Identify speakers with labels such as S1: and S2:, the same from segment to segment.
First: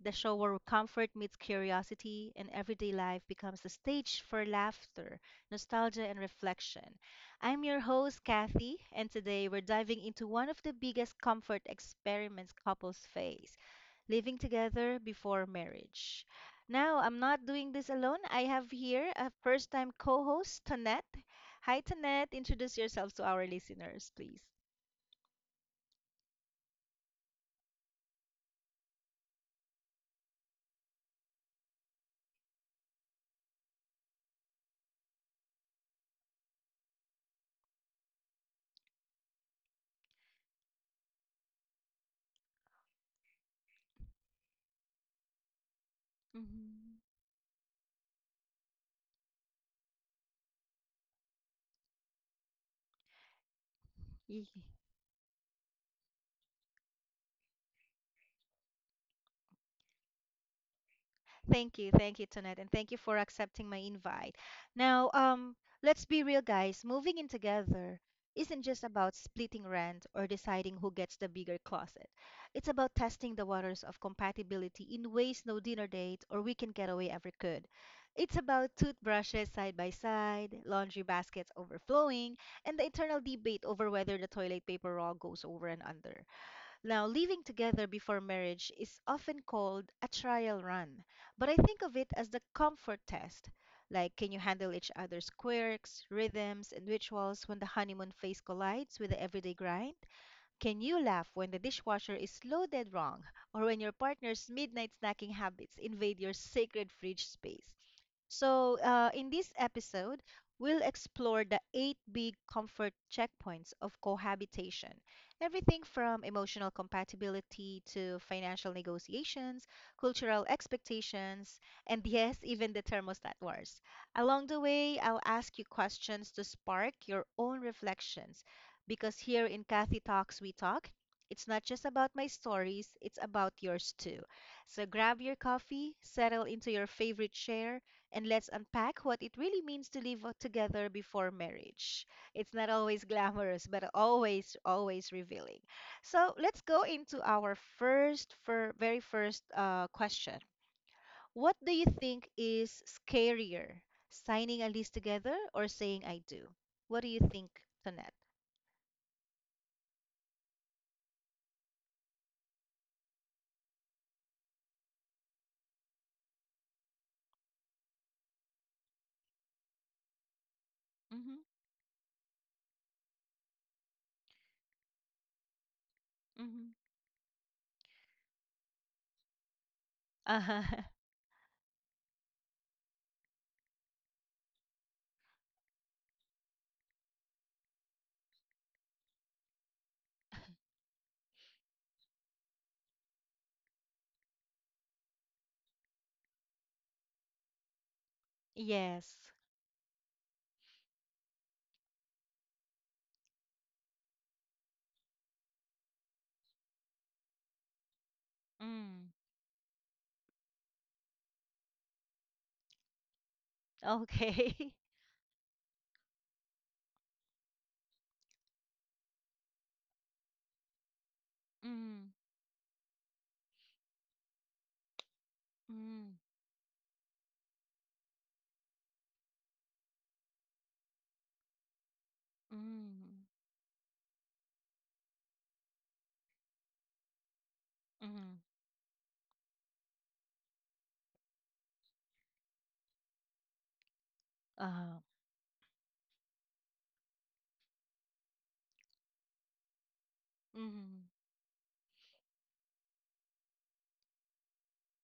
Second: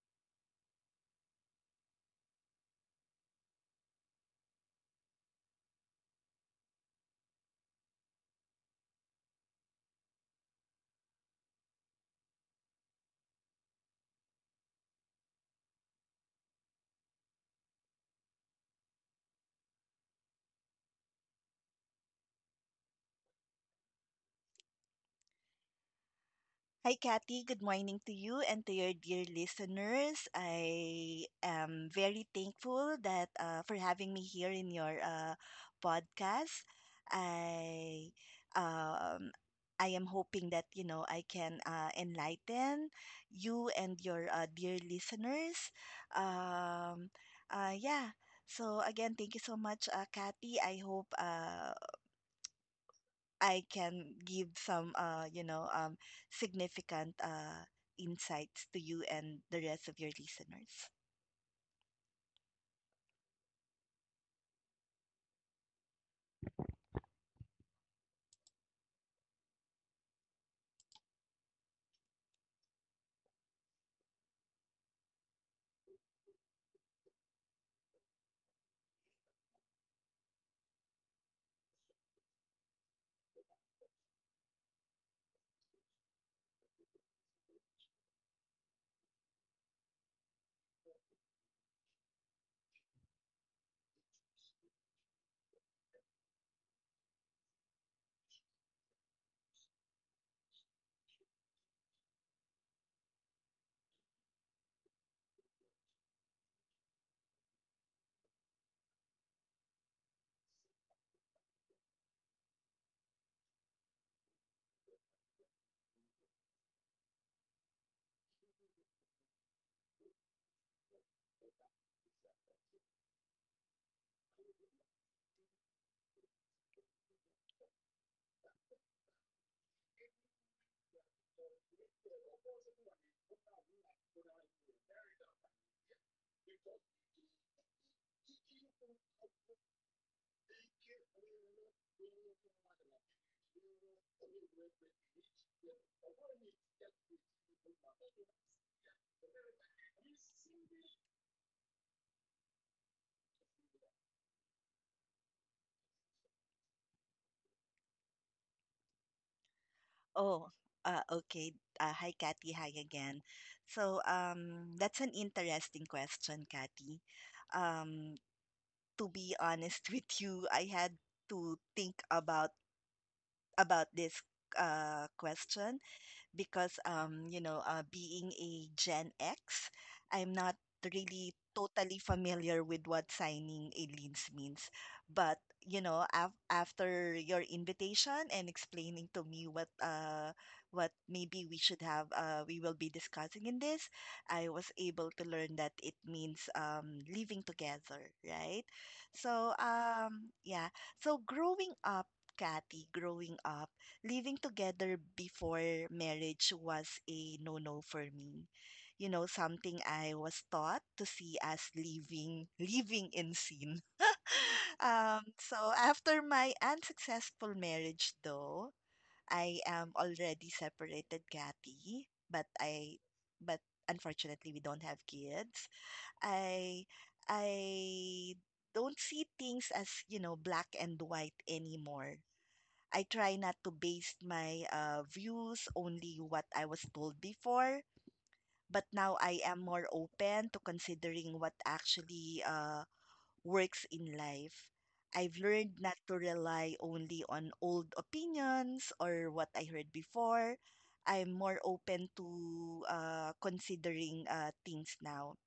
S1: the show where comfort meets curiosity and everyday life becomes a stage for laughter, nostalgia, and reflection. I'm your host, Kathy, and today we're diving into one of the biggest comfort experiments couples face living together before marriage. Now, I'm not doing this alone. I have here a first time co host, Tonette. Hi, Tonette. Introduce yourself to our listeners, please.
S2: Hi, Kathy. Good morning to you and to your dear listeners. I am very thankful that for having me here in your podcast. I um, I am hoping that I can enlighten you and your dear listeners.
S1: Mm-hmm.
S2: Um, yeah. So again, thank you so much, Kathy. I hope I can give some, significant insights to you and the rest of your listeners.
S1: Thank you. Thank you, Tonette. And thank you for accepting my invite. Now, let's be real, guys. Moving in together isn't just about splitting rent or deciding who gets the bigger closet. It's about testing the waters of compatibility in ways no dinner date or weekend getaway ever could. It's about toothbrushes side by side, laundry baskets overflowing, and the eternal debate over whether the toilet paper roll goes over and under. Now, living together before marriage is often called a trial run, but I think of it as the comfort test. Like, can you handle each other's quirks, rhythms, and rituals when the honeymoon phase collides with the everyday grind? Can you laugh when the dishwasher is loaded wrong or when your partner's midnight snacking habits invade your sacred fridge space? So, in this episode, we'll explore the eight big comfort checkpoints of cohabitation. Everything from emotional compatibility to financial negotiations, cultural expectations, and yes, even the thermostat wars. Along the way, I'll ask you questions to spark your own reflections because here in Kathy Talks, we talk. It's not just about my stories, it's about yours too. So grab your coffee, settle into your favorite chair, and let's unpack what it really means to live together before marriage. It's not always glamorous, but always, always revealing. So let's go into our very first question. What do you think is scarier, signing a lease together or saying I do? What do you think, Tonette?
S2: Oh, okay. Hi, Kathy. Hi again. So that's an interesting question, Kathy. Um, to be honest with you, I had
S1: Mm-hmm.
S2: to think about this question because
S1: Mm-hmm.
S2: being a Gen X, I'm not
S1: Uh-huh.
S2: really totally familiar with what signing a lease means. But you know, after your invitation and explaining to me what maybe we should have we will be discussing in this, I was able to learn that it means living together, right?
S1: Yes.
S2: So um yeah, so growing up, Kathy, growing up, living together before marriage was a no no for me. You know,
S1: Mm.
S2: something I was taught to see as living in sin.
S1: Okay.
S2: Um, so after my unsuccessful marriage though, I am already separated, Kathy, but
S1: Mm.
S2: I but unfortunately we don't have kids.
S1: Mm.
S2: I I don't see things as, you know, black and white anymore. I try not to
S1: Mm.
S2: base my views only what I was told before, but
S1: Mm.
S2: now I am more open to considering what actually works in life. I've
S1: Uh-huh.
S2: learned not to rely only on old opinions or what I heard before. I'm
S1: Mm.
S2: more open to considering things now.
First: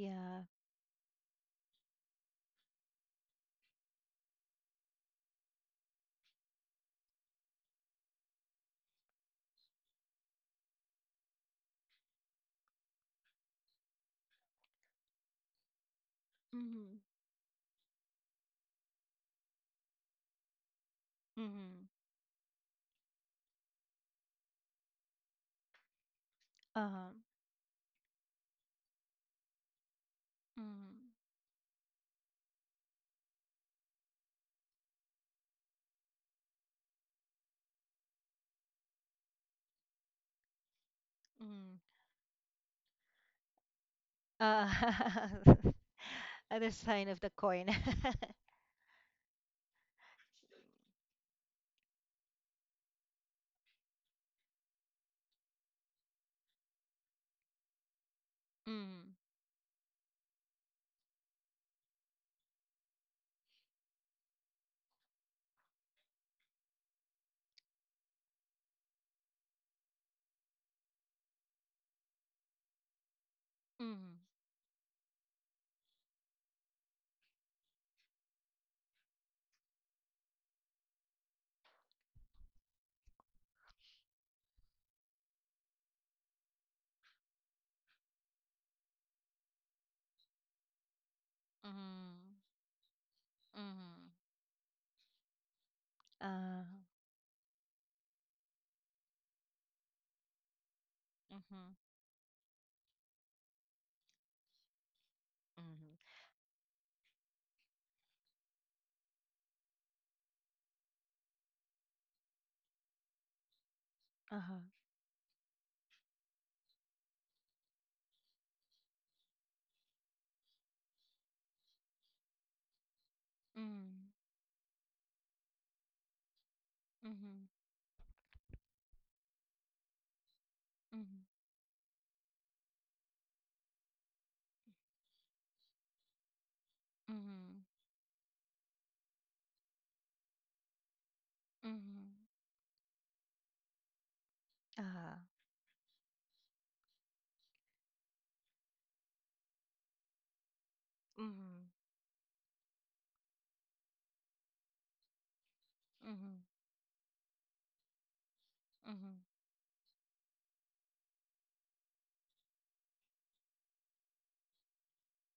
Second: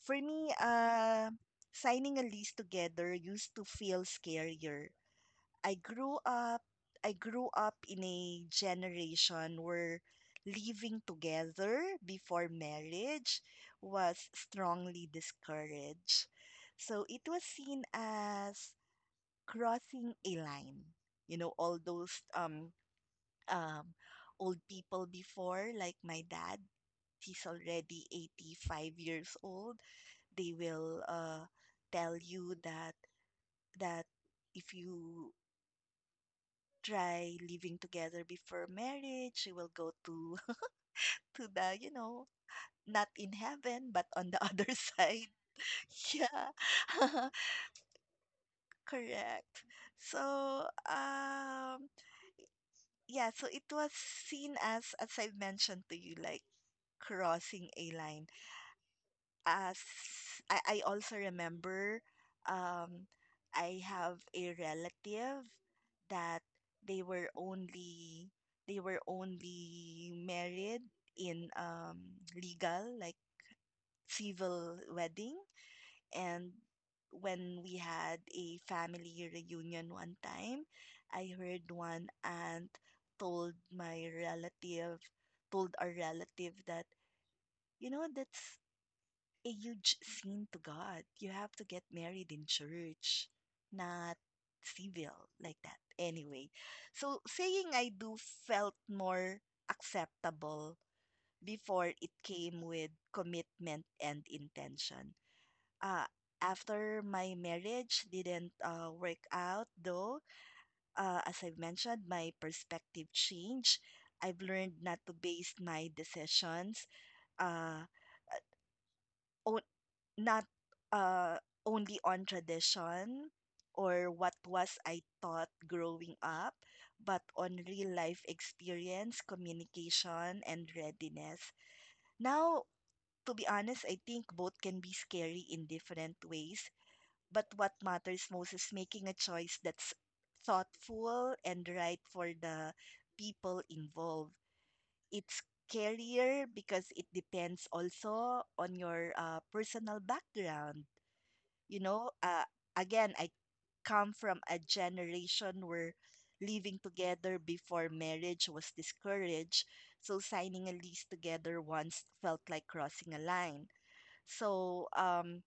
S2: For me, signing a lease together used to feel scarier. I grew up I grew up in a generation where living together before marriage was strongly discouraged.
S1: Mhm.
S2: So it was seen as crossing a line. You know, all
S1: Mm-hmm.
S2: those um old people before, like my dad,
S1: Uh-huh.
S2: he's already 85 years old. They will
S1: Mm-hmm.
S2: tell you that if you try living together before marriage. She will go to to the,
S1: Mm-hmm.
S2: you know, not in heaven but on the other
S1: Uh,
S2: side. Yeah.
S1: other side of the coin.
S2: Correct. So, um yeah, so it was seen as I mentioned to you like crossing a line.
S1: Mm-hmm.
S2: as I also remember um, I have a relative that they were only they were only married in legal like
S1: Mm-hmm.
S2: civil wedding, and when we had a family reunion one time I heard one aunt told my relative told our relative that you know that's a huge sin to God. You have to get married in church,
S1: Mm-hmm.
S2: not civil like that. Anyway,
S1: Mm-hmm.
S2: so saying I do felt more acceptable
S1: Mm-hmm.
S2: before it came with commitment and intention. Uh,
S1: Mm-hmm.
S2: After my marriage didn't work out, though, as I've mentioned, my perspective changed. I've
S1: Uh-huh.
S2: learned not to base my decisions uh, on, not uh, only on tradition or
S1: Mm-hmm.
S2: what was I taught growing up, but
S1: Mm-hmm.
S2: on real life experience, communication, and
S1: Mm-hmm.
S2: readiness. Now, to be honest, I think both can be scary in different ways, but
S1: Mm-hmm.
S2: what matters most is making a choice that's thoughtful and right for
S1: Mm-hmm.
S2: the people involved.
S1: Uh-huh.
S2: It's scarier because it depends also on your personal background,
S1: Mm-hmm.
S2: you know, again, I come from a generation where
S1: Mm-hmm.
S2: living together before marriage was
S1: Mm-hmm.
S2: discouraged. So signing a lease together once felt like crossing a line. So um,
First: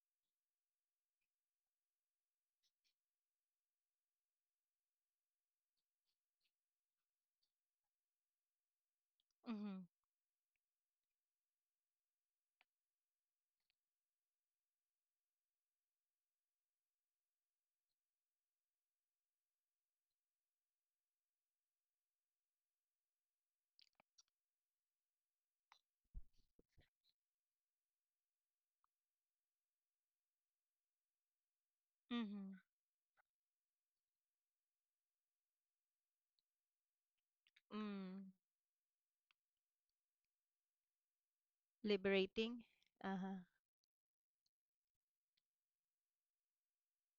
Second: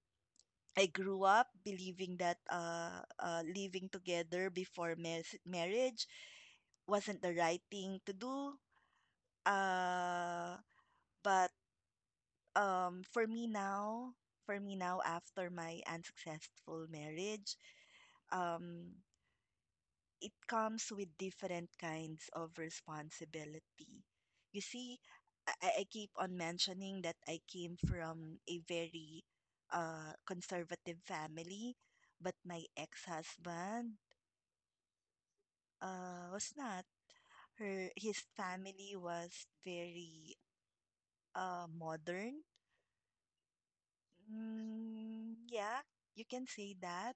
S2: I grew up believing that living together before marriage wasn't the right thing to do.
S1: Mm-hmm.
S2: Uh, but um for me now for me now after my unsuccessful marriage, um it comes with different kinds of responsibility. You see, I keep on mentioning that I came from a very conservative family, but
S1: Mm-hmm.
S2: my ex-husband was not, her his
S1: Mm.
S2: family was very modern.
S1: Liberating. Uh-huh.
S2: Yeah, you can say that.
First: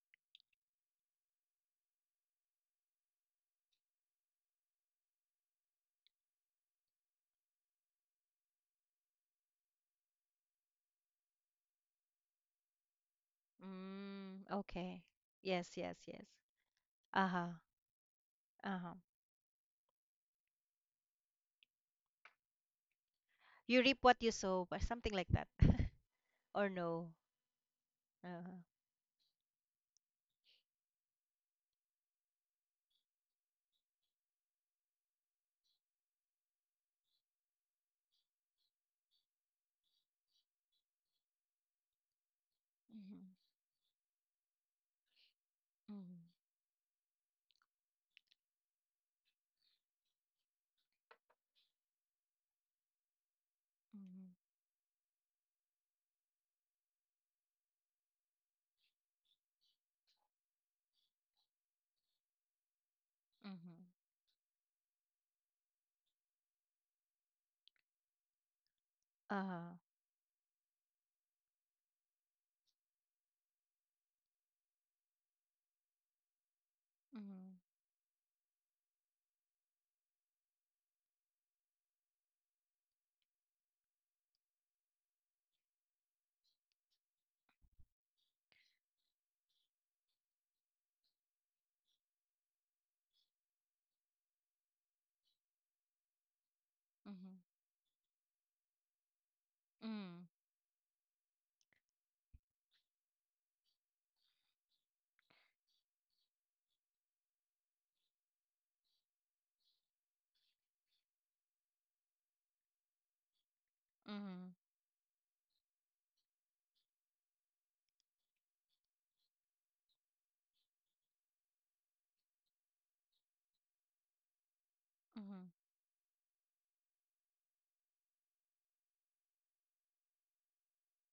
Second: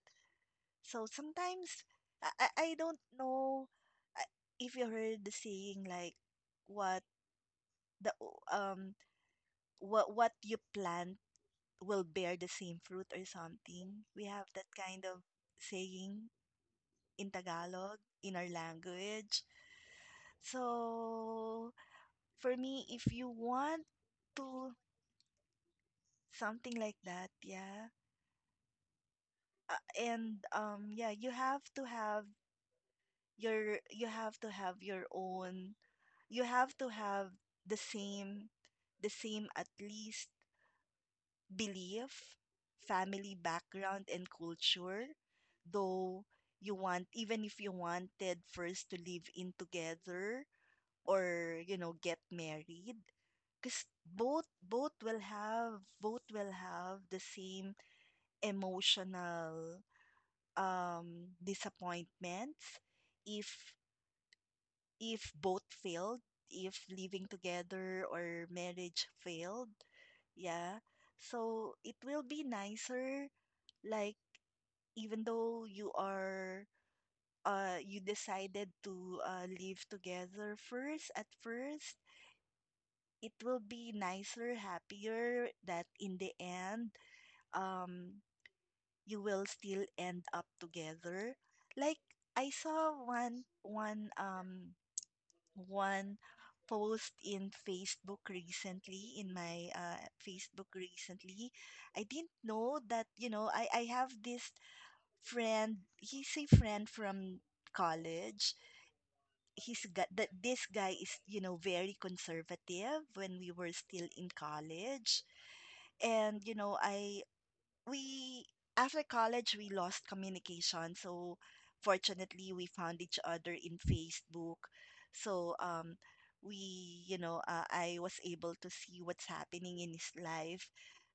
S2: So sometimes I don't know uh, if you heard the saying, like what the o- um what you plant will bear the same fruit or something. We
S1: Mm.
S2: have that
S1: Okay.
S2: kind of
S1: Yes, yes,
S2: saying
S1: yes.
S2: in
S1: Uh-huh.
S2: Tagalog in our
S1: Uh-huh.
S2: language. So for me, if you
S1: You
S2: want
S1: reap what you sow,
S2: to
S1: or something like that. or
S2: something like
S1: no.
S2: that, yeah,
S1: Uh-huh.
S2: and yeah, you have to have your you have to have your own you have to have the same at least belief,
S1: Mhm,
S2: family background and culture, though
S1: mhm,
S2: you want, even if you wanted first to live in together or you know get married, because both will have the same emotional disappointments if
S1: mhm, mhm.
S2: if both failed, if living together or marriage failed,
S1: Uh-huh.
S2: yeah. So it will be nicer, like even though you are
S1: Mhm,
S2: you decided to live together first at first, it will be nicer, happier that in the end, um, you will still end up together. Like I saw one post
S1: mhm,
S2: in Facebook recently, in my Facebook recently. I didn't know that, you know, I have this friend, he's a friend from college. He's got that This guy is, you know, very conservative when we were still
S1: mhm,
S2: in
S1: mhm,
S2: college. And, you know, I we after college we lost communication, so fortunately we found each other in Facebook.
S1: mhm,
S2: so um we, you know, I was able to see what's happening in his life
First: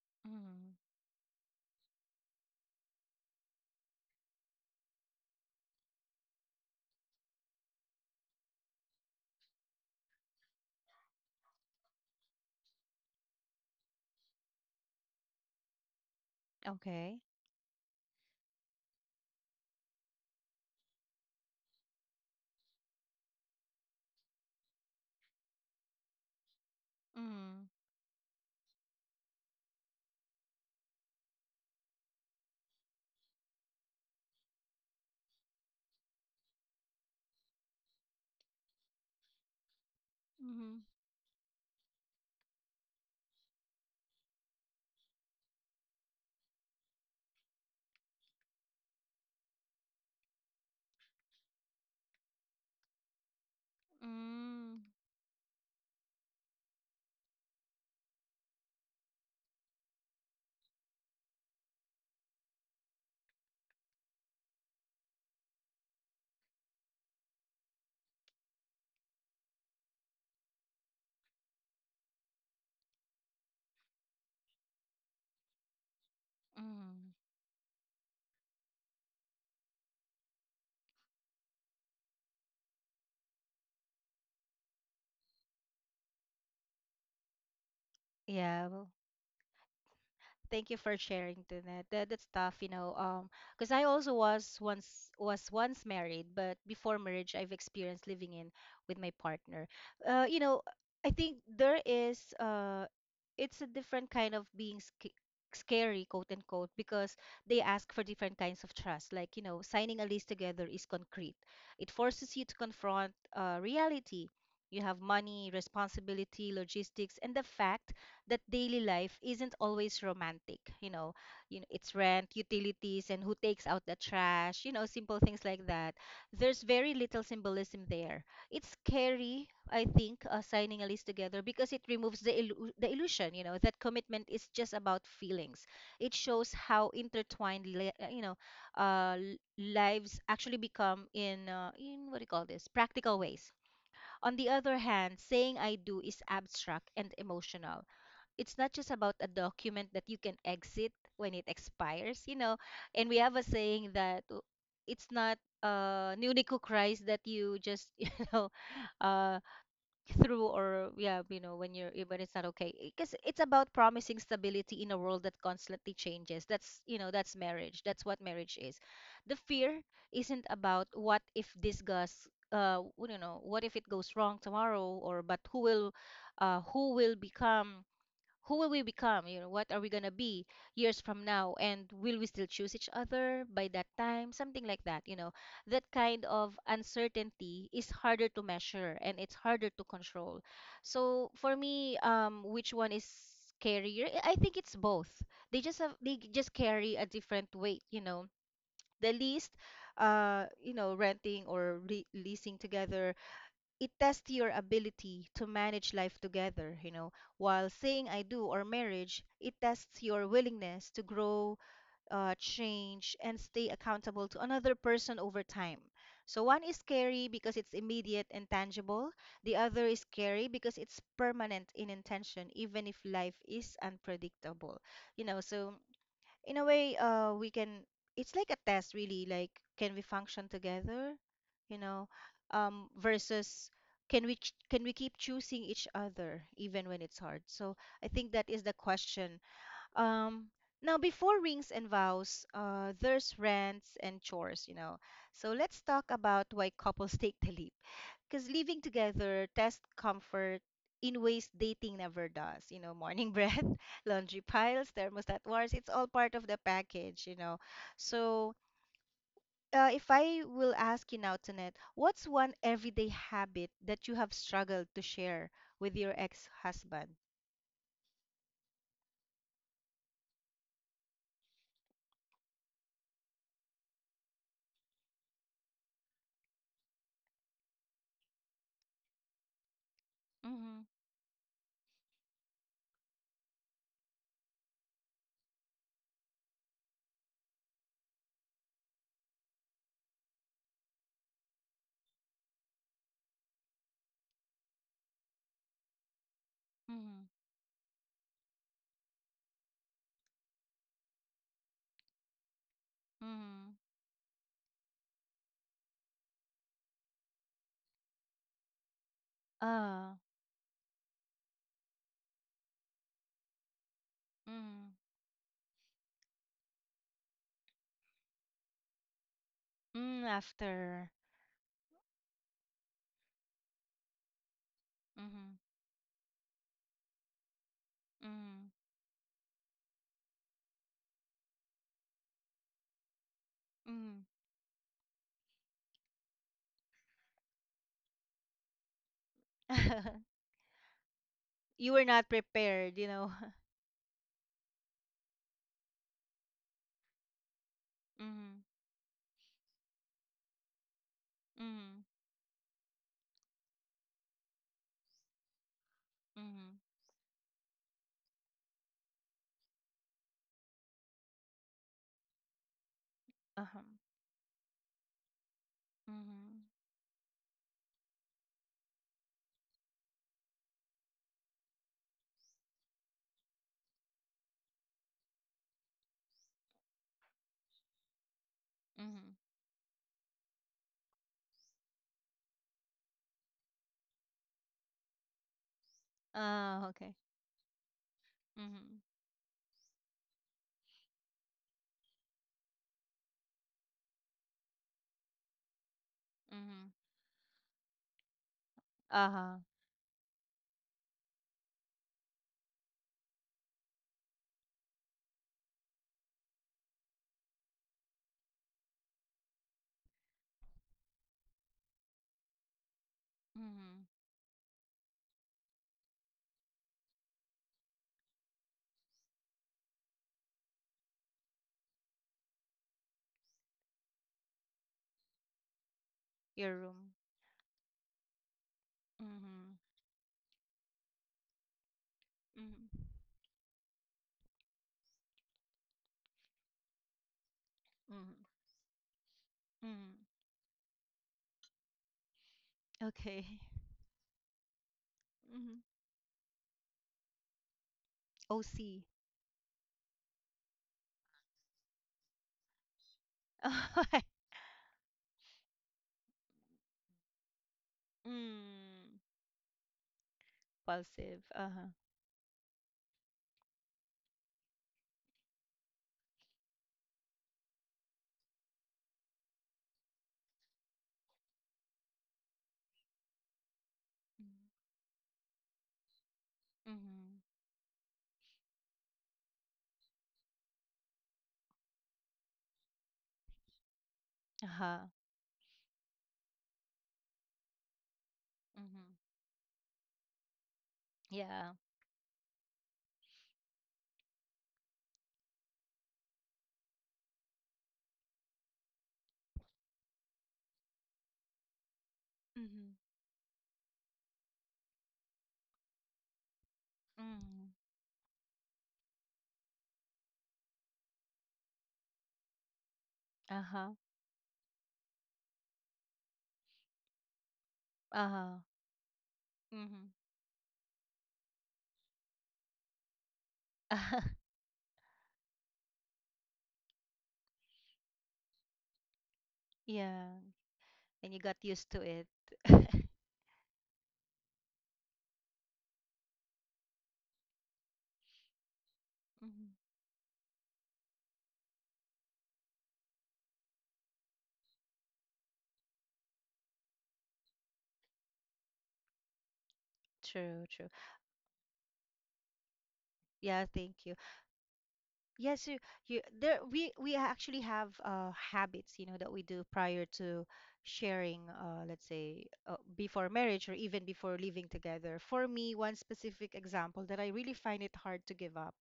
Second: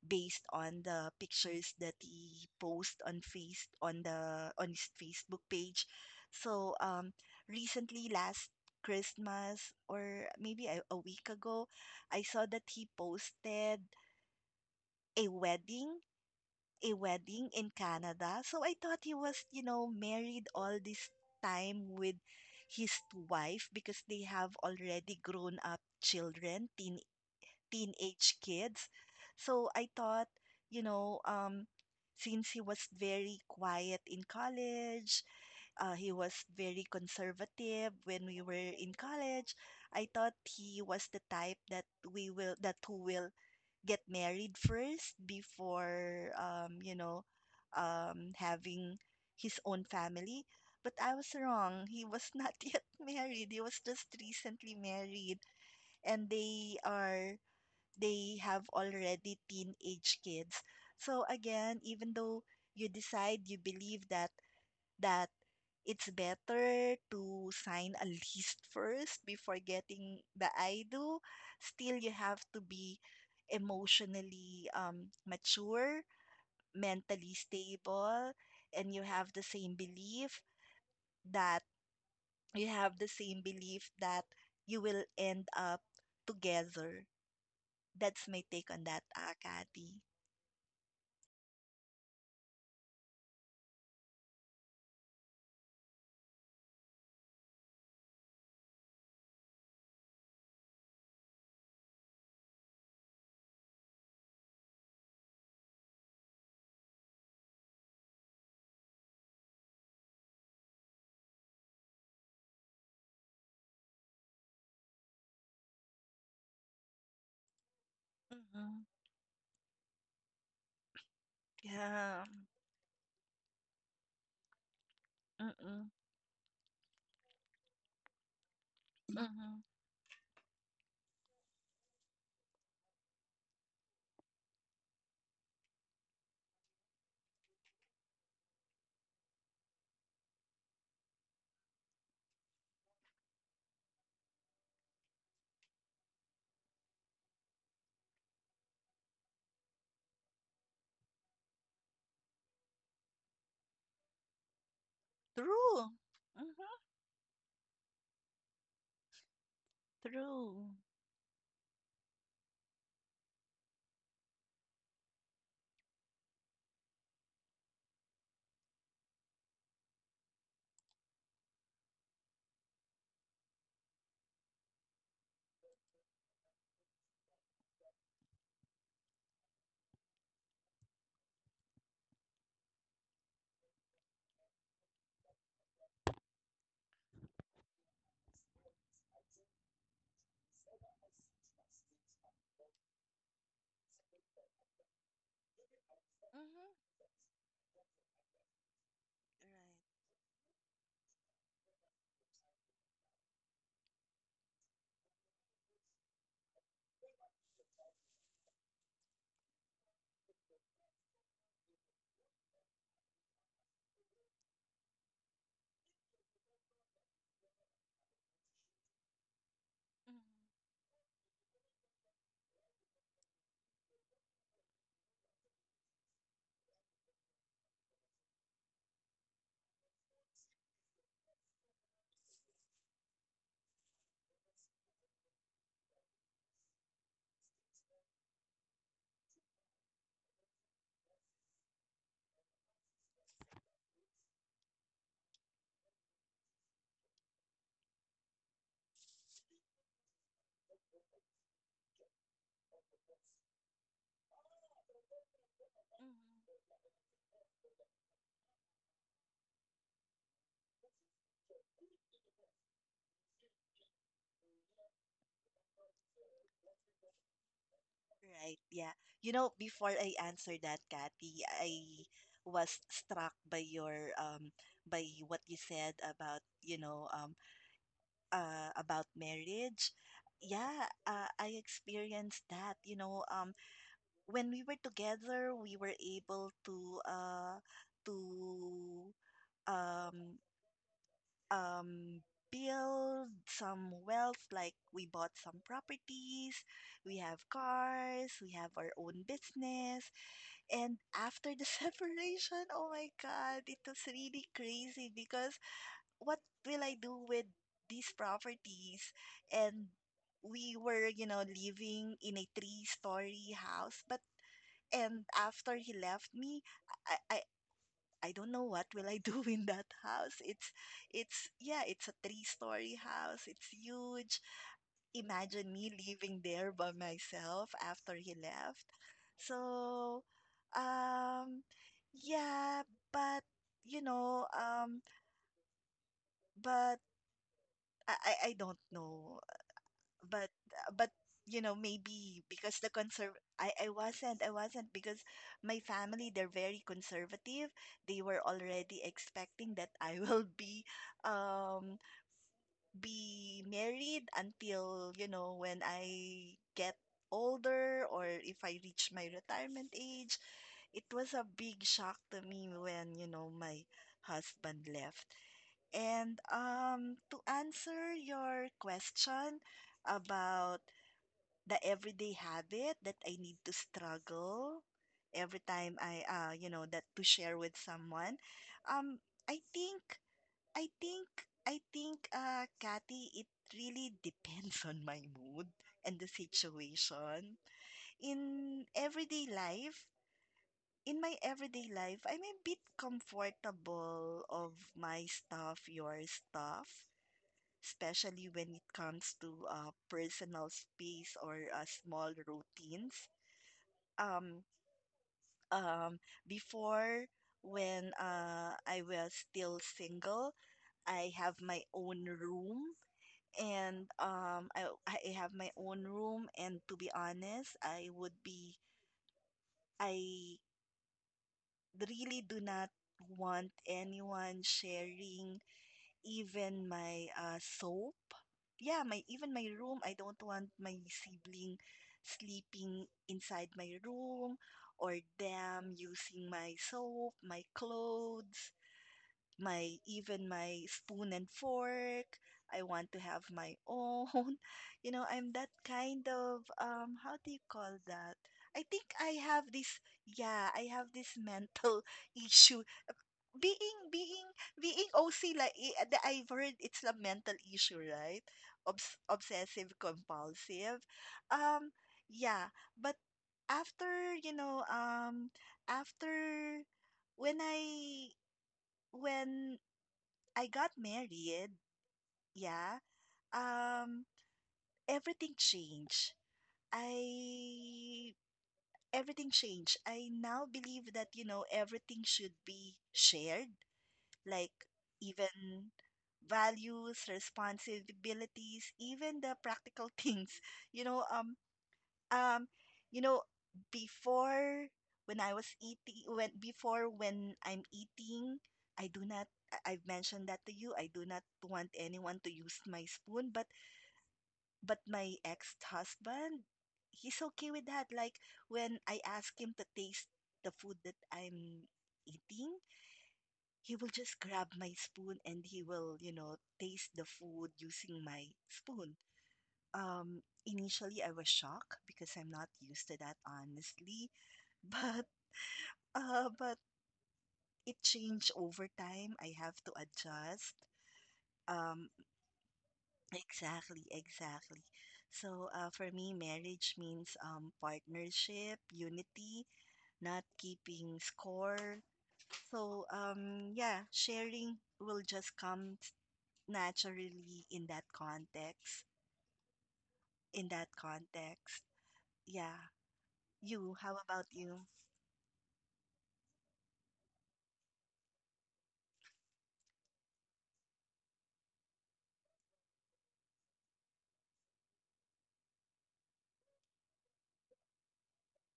S2: based
S1: mhm.
S2: on the pictures that he posts on face on the on his Facebook page. so um Recently last Christmas or maybe a week ago, I saw that he posted a wedding, a
S1: Okay.
S2: wedding in Canada. So I thought he was, you know, married all this time with his wife because they have already grown up children,
S1: Mm,
S2: teenage kids. So I thought, you know, since he was very quiet in college, he was very conservative when we were in college. I thought
S1: mhm,
S2: he was the type that we will that who will get married first before having his own family. But I was wrong. He was not yet married. He was just recently
S1: mm,
S2: married, and they have already teenage kids. So again, even though you decide you believe that it's better to sign a list first before getting the I do. Still, you have to be emotionally mature,
S1: mhm.
S2: mentally stable, and you have the same belief that you have the same belief that you will end up together. That's my
S1: Yeah.
S2: take on that, Kathy.
S1: Thank you for sharing, Tunette. That that's tough, you know. Because I also was once married, but before marriage, I've experienced living in with my partner. You know, I think there is it's a different kind of being scary, quote unquote, because they ask for different kinds of trust. Like, you know, signing a lease together is concrete. It forces you to confront reality. You have money, responsibility, logistics, and the fact that daily
S2: Mm-hmm.
S1: life isn't always romantic. You know, it's rent,
S2: Yeah.
S1: utilities, and who takes out the trash. You know, simple things like
S2: Mm-mm.
S1: that. There's very little symbolism there. It's scary,
S2: Mm-hmm.
S1: I think, signing a lease together because it removes the the illusion. You know, that commitment is just about feelings. It shows how intertwined, lives actually become in what do you call this? Practical ways. On the other hand, saying I do is abstract and emotional. It's not just about a document that you can exit when it expires, you know. And we have a saying that it's not
S2: True.
S1: newly cooked
S2: Mm-hmm.
S1: rice that you just uh through,
S2: True.
S1: or yeah, you know, when it's not okay, because it's about promising stability in a world that constantly changes. That's, you know, that's marriage. That's what marriage is. The fear isn't about what if this goes uh you know what if it goes wrong tomorrow, or but uh who will become who will we become? You know, what are we gonna be years from now? And will we still choose each other by that time? Something like that, you know. That kind of uncertainty is harder to measure and it's harder to control. So for me, which one is scarier? I think it's both. They just carry a different weight, you know. The least, renting or re leasing together, it tests your ability to manage life together, you know. While saying I do or marriage, it tests your willingness to grow, change, and stay accountable to another person over time. So one is scary because it's immediate and tangible. The other is
S2: Right.
S1: scary because it's permanent in intention, even if life is unpredictable. You know, so in a way we can it's like a test really, like, can we function together, you know, versus can we keep choosing each other even when it's hard. So I think that is the question. um, Now, before rings and vows, there's rents and chores, you know. So let's talk about why couples take the leap. Because living together tests comfort in ways dating never does. You know, morning breath, laundry piles, thermostat wars, it's all part of the
S2: Mhm.
S1: package, you know. So if I will ask you now, Tanet, what's one everyday habit that you have struggled to share with your ex-husband?
S2: Right, yeah. You know, before I answer that, Kathy, I was struck by your by what you said about, you know, about marriage.
S1: Mm-hmm.
S2: Yeah, I experienced that, you know, when we were together, we were able to to um um, build some wealth, like we bought some properties, we
S1: Mm-hmm.
S2: have cars, we have our own business. And after the separation, oh my God,
S1: Mm-hmm.
S2: it was really crazy because what will I do with these properties? And
S1: Ah,
S2: we were, you know, living in a three-story house, but
S1: mm-hmm.
S2: and after he left me, I, I I don't know what will I do in that
S1: Mm,
S2: house.
S1: after.
S2: It's Yeah, it's a three-story house. It's huge.
S1: Mhm.
S2: Imagine me living there by myself after he
S1: Mhm.
S2: left. So, um yeah, but you
S1: Mhm.
S2: know, but I don't know. But but You know,
S1: You were not
S2: maybe because the
S1: prepared, you know.
S2: conserv I wasn't I wasn't because my family they're very conservative. They were
S1: Mhm.
S2: already expecting that I will um
S1: Mhm.
S2: be married until you know when I
S1: Mhm.
S2: get older or if I reach my retirement age. It was a big shock to me when you know
S1: Uh-huh.
S2: my husband left. And
S1: Mhm.
S2: to answer your question about the everyday habit that I need to struggle every time I you know that to share with someone. Um
S1: Mhm.
S2: I think I think I think Kathy it really depends on my mood and the
S1: Ah, okay.
S2: situation.
S1: Mhm.
S2: In everyday life, in my everyday life, I'm a bit comfortable of my stuff, your
S1: Mhm.
S2: stuff, especially when it comes
S1: Uh-huh.
S2: to personal space or small routines. Um um before When I was still single, I have my own room
S1: Mhm.
S2: I have my own room, and to be honest, I would be I really do not want anyone sharing
S1: Your
S2: even
S1: room.
S2: my soap. Yeah, my even my
S1: Mhm.
S2: room. I don't want my sibling
S1: Mhm.
S2: sleeping inside my room or them using my soap, my
S1: Mhm.
S2: clothes, my
S1: Mhm.
S2: even my spoon and fork. I want to have
S1: Okay.
S2: my own. You know, I'm that
S1: Mhm.
S2: kind of how do you call that? I
S1: OC.
S2: think I have this Yeah, I have this mental issue being being OC like I- the I've heard it's a mental issue, right?
S1: Mm.
S2: Obsessive compulsive.
S1: Impulsive. Uh-huh.
S2: Um, yeah, but after, you know, after when I when I got married, yeah, um,
S1: Mhm.
S2: everything changed.
S1: Mhm.
S2: I Everything changed. I now believe that, you know, everything should be shared like
S1: Uh-huh.
S2: even values, responsibilities,
S1: Mhm.
S2: even the practical things. You know, um,
S1: Yeah.
S2: um, you know, Before when I was eating, when before when I'm eating, I do not. I've mentioned that to you. I do not want anyone to use
S1: Mhm.
S2: my spoon, but my ex-husband, he's
S1: Mhm.
S2: okay with that. Like when I ask him to taste the food that I'm eating,
S1: Uh-huh.
S2: he will just grab my spoon and he will, taste the food using my
S1: Uh-huh.
S2: spoon.
S1: Mhm.
S2: Initially, I was shocked because I'm not used to that, honestly. But, uh, but it changed over time. I have to
S1: Yeah.
S2: adjust.
S1: And you got used to
S2: Um,
S1: it.
S2: exactly, exactly. So, for me, marriage means partnership, unity,
S1: Mhm.
S2: not keeping score. So, yeah, sharing will just come naturally in that context.
S1: True,
S2: In
S1: true.
S2: that context. Yeah.
S1: Yeah, thank
S2: You,
S1: you.
S2: how about you?
S1: Yes, you, there, we actually have habits, you know, that we do prior to sharing let's say, before marriage or even before living together. For me, one specific example that I really find it hard to give up,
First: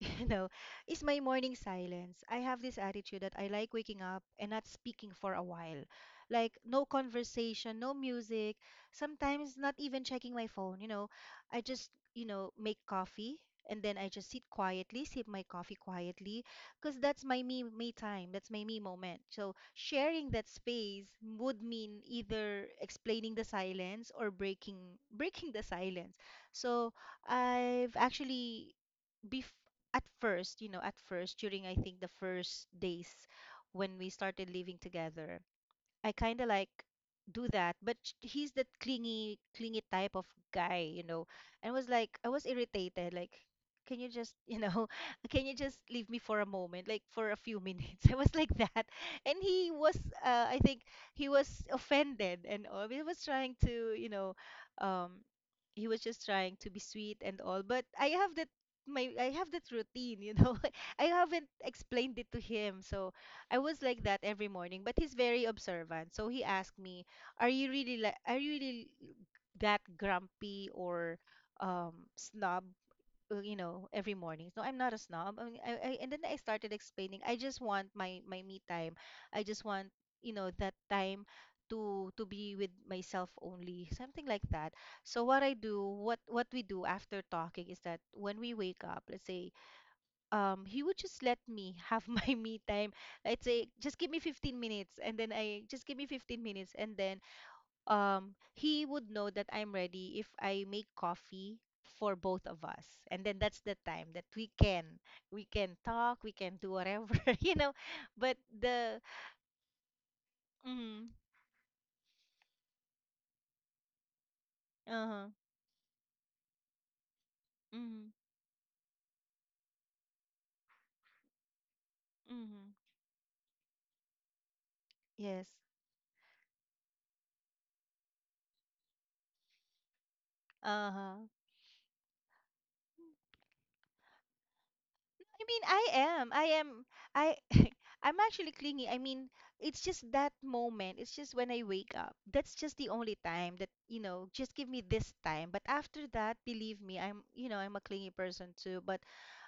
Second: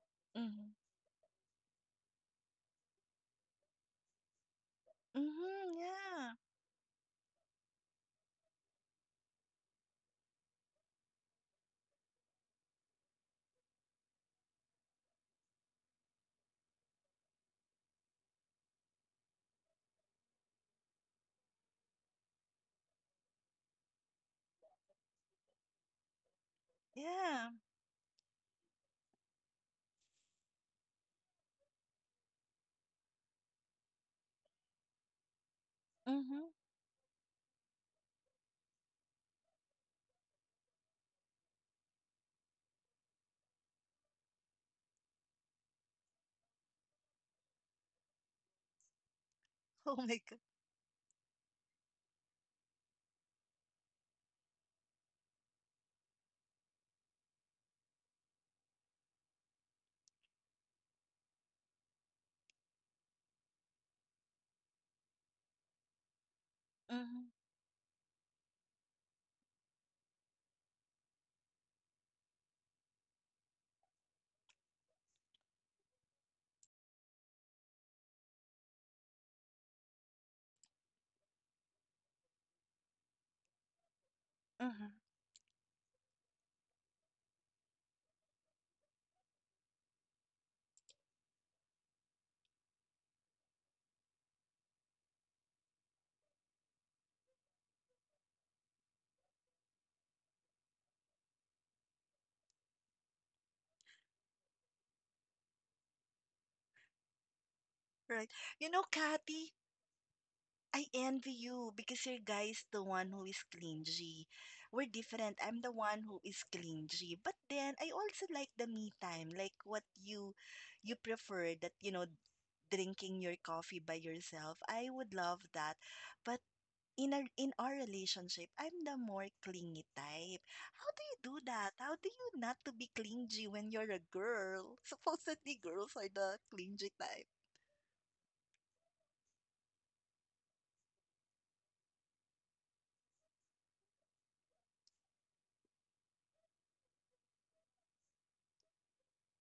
S1: you know,
S2: Mm-hmm.
S1: is my morning silence. I have this attitude that I like waking up and not speaking for a
S2: Mm-hmm.
S1: while.
S2: Yeah.
S1: Like, no conversation, no music, sometimes not even checking my phone. You know, I just, you know, make coffee and then I just sit quietly, sip my coffee quietly, because that's my me, me time, that's my me moment. So, sharing that space would mean either explaining the silence or breaking the silence. So,
S2: Yeah.
S1: I've actually bef at first during, I think, the first days when we started living together, I kind of
S2: Mm-hmm.
S1: like do that, but he's that clingy, clingy type of guy, you know. And was like, I was irritated. Like, can you just, you know, can you just leave me for a moment, like for a few minutes? I was like that, and
S2: Oh my God.
S1: I think he was offended and all. He was trying to, you know, um, he was just trying to be sweet and all. But I have that my I have that routine, you know. I haven't explained it to him, so I was like that every morning, but he's very observant. So he asked me,
S2: Mm-hmm.
S1: "Are you really that grumpy or snob, you know, every morning?" No, I'm not a snob. I mean, and then I started explaining, "I just want my me time. I just want, you know, that time to be with myself only, something like that."
S2: Mm-hmm.
S1: So what I do, what we do after talking is that when we wake up, let's say he would just let me have my me time. I'd say just give me 15 minutes, and then I just give me 15 minutes, and then he would know that I'm ready if I make coffee for both of us, and then that's the time that we can talk, we can do whatever you know,
S2: Right.
S1: but
S2: You know,
S1: the
S2: Kathy, I
S1: mm,
S2: envy you because your guy's the one who is clingy. We're
S1: uh-huh,
S2: different. I'm the one who is clingy. But then I
S1: mm,
S2: also like the me time, like what you prefer, you know,
S1: mm,
S2: drinking your coffee by yourself. I would
S1: yes,
S2: love that. But in our relationship, I'm the more clingy type. How do you
S1: uh-huh.
S2: do that? How do you not to be clingy when you're a girl?
S1: I
S2: Supposedly
S1: mean, I
S2: girls are
S1: am. I
S2: the
S1: am.
S2: clingy type.
S1: I I'm actually clingy. I mean, it's just that moment. It's just when I wake up. That's just the only time that, you know, just give me this time. But after that, believe me, I'm, you know, I'm a clingy person too. But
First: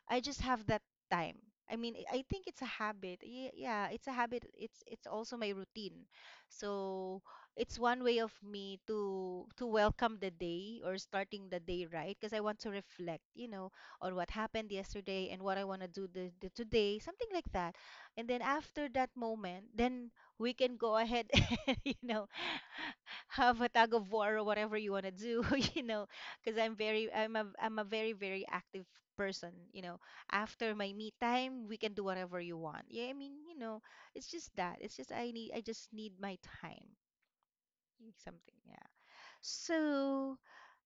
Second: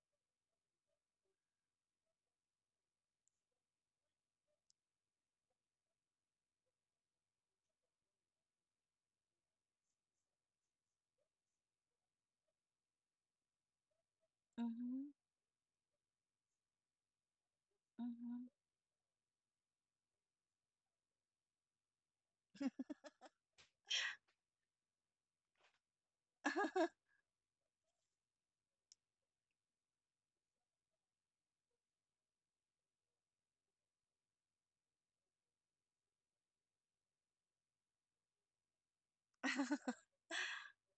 S1: I just have that time. I mean, I think it's a habit. Yeah, it's a habit. It's also my routine. So it's one way of me to welcome the day or starting the day right because I want to reflect, you know, on what happened
S2: Mm-hmm.
S1: yesterday and what I want to do the today, something like that. And then after that moment, then we can go ahead, and have a tug of war or whatever you want to do, you know because
S2: Mm-hmm.
S1: i'm very i'm a i'm a very very active person. After my me time, we can do whatever you want. Yeah, I mean, it's just that, it's just I need I just need my time, something, yeah. so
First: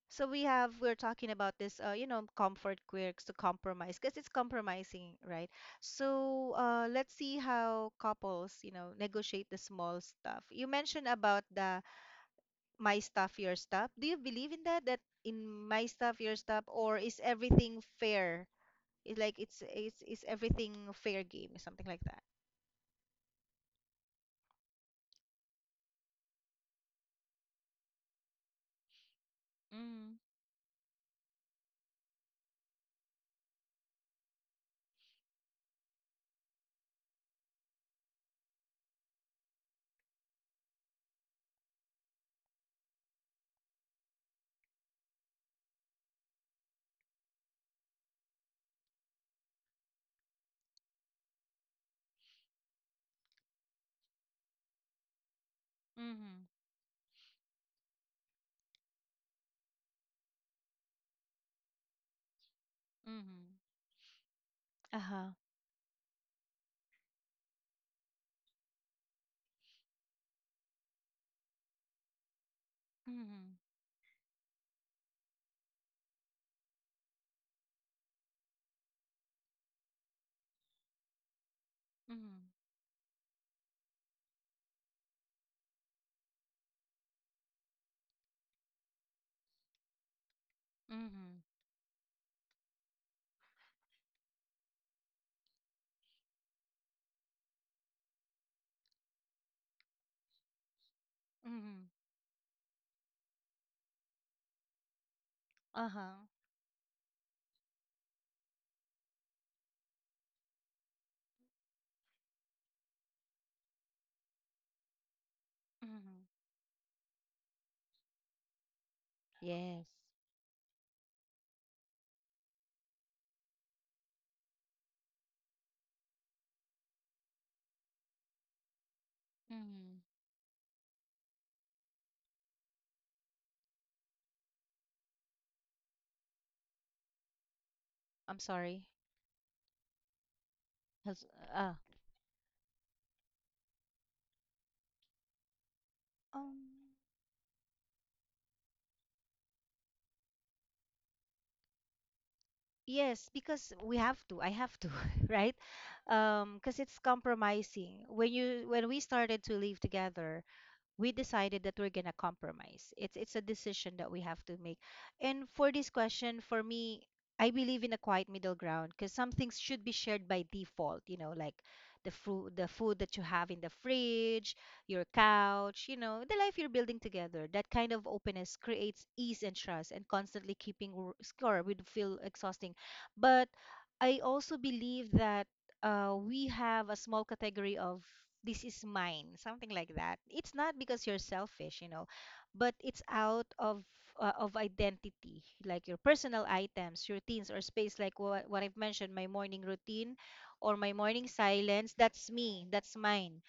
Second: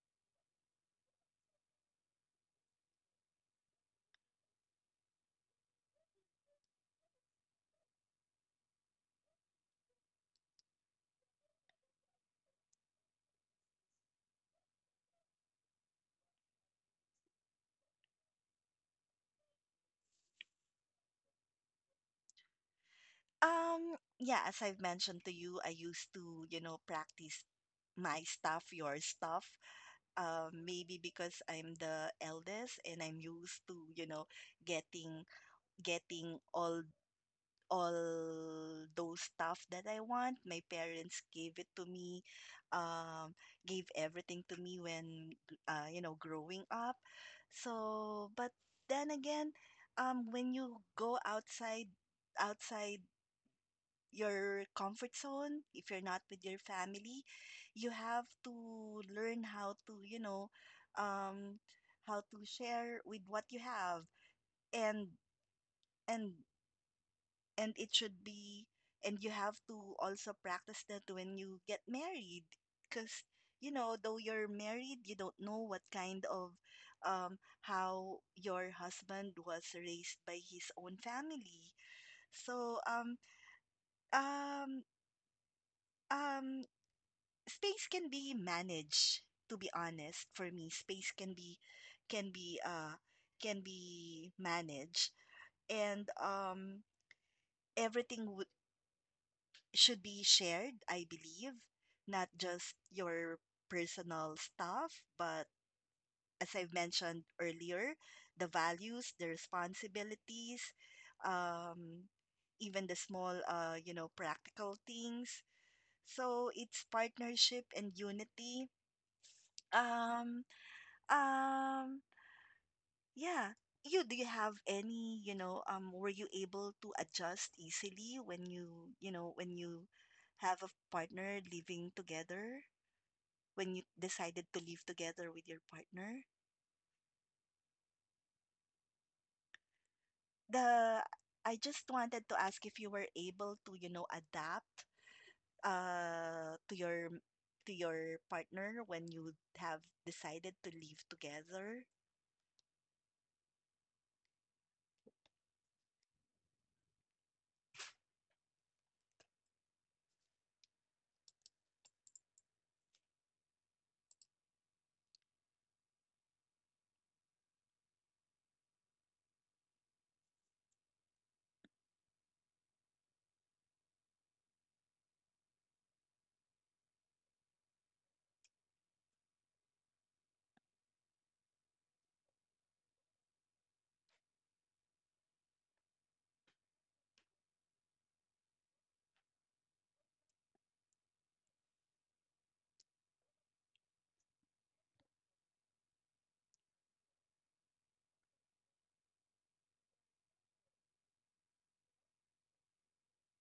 S1: so we're talking about this, comfort quirks to compromise, because it's compromising, right? So let's see how couples negotiate the small stuff. You mentioned about the my stuff, your stuff? Do you believe in that? That in my stuff, your stuff, or is everything fair? It's like, it's is everything fair game, something like that.
S2: Yeah, as I've mentioned to you, I used to, you know, practice my stuff, your stuff.
S1: Mm-hmm.
S2: Maybe because I'm the eldest and I'm used to, you know, getting getting all those stuff that I want. My parents gave it to me, um, gave everything to me when, you know, growing up. So, but then again, when you go outside, outside your comfort zone, if you're not
S1: Mm-hmm.
S2: with your family, you have to learn how to, you know, um, how to share with
S1: Mm-hmm.
S2: what you have and
S1: Uh-huh.
S2: and and it should be and you have to also practice that when you get married because
S1: Mm-hmm.
S2: you know though you're married you don't know what kind of how your husband was raised by his own family.
S1: Mm-hmm.
S2: So um um space can be managed. To be honest, for me, space
S1: Mm-hmm.
S2: can be can be uh can be managed. And Everything w should be shared, I believe,
S1: Mm-hmm.
S2: not just your personal stuff, but
S1: Uh-huh.
S2: as I've mentioned earlier, the values, the responsibilities, um, even the small, you know, practical things.
S1: Mm-hmm.
S2: So it's partnership and unity.
S1: Yes.
S2: Um, um, yeah. You, do you have any, you know, were you able to adjust easily when you know, when you
S1: Mm-hmm.
S2: have a partner living together? When you decided to live together with your partner.
S1: I'm sorry.
S2: The
S1: Has-
S2: I
S1: Uh,
S2: just wanted to ask if you were able to, you know, adapt uh to
S1: Um.
S2: your to your partner when you have decided to live together.
S1: Yes, because we have to. I have to, right? Because it's compromising. When we started to live together, we decided that we're gonna compromise. It's a decision that we have to make. And for this question, for me, I believe in a quiet middle ground because some things should be shared by default. Like the food that you have in the fridge, your couch. The life you're building together. That kind of openness creates ease and trust, and constantly keeping score would feel exhausting. But I also believe that, we have a small category of this is mine, something like that. It's not because you're selfish, but it's out of identity, like your personal items, routines, or space, like what I've mentioned, my morning routine or my morning silence. That's me. That's mine.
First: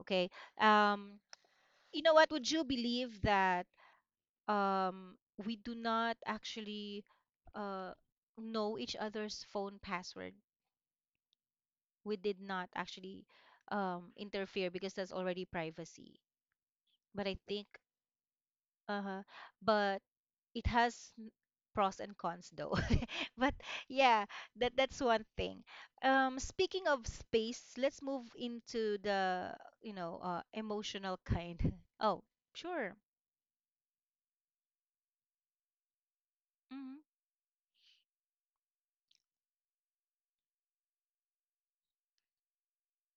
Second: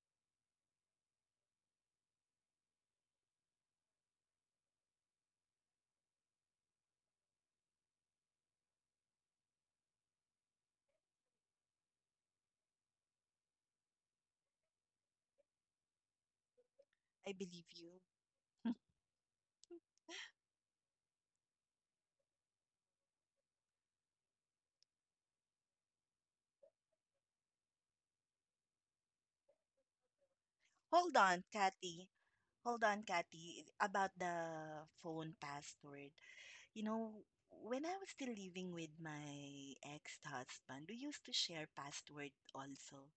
S1: Okay. Um, you know what? Would you believe that, um, we do not actually, uh, know each other's phone password? We did not actually, interfere, because that's already privacy. But
S2: I
S1: I
S2: believe
S1: think,
S2: you.
S1: uh, but it has pros and cons, though. But yeah, that's one thing. Speaking of space, let's move into the
S2: Hold
S1: emotional
S2: on,
S1: kind.
S2: Kathy.
S1: Oh,
S2: Hold
S1: sure.
S2: on, Kathy, about the phone password. You
S1: Mm-hmm.
S2: know, when I was still living with my ex-husband, we used to share password also.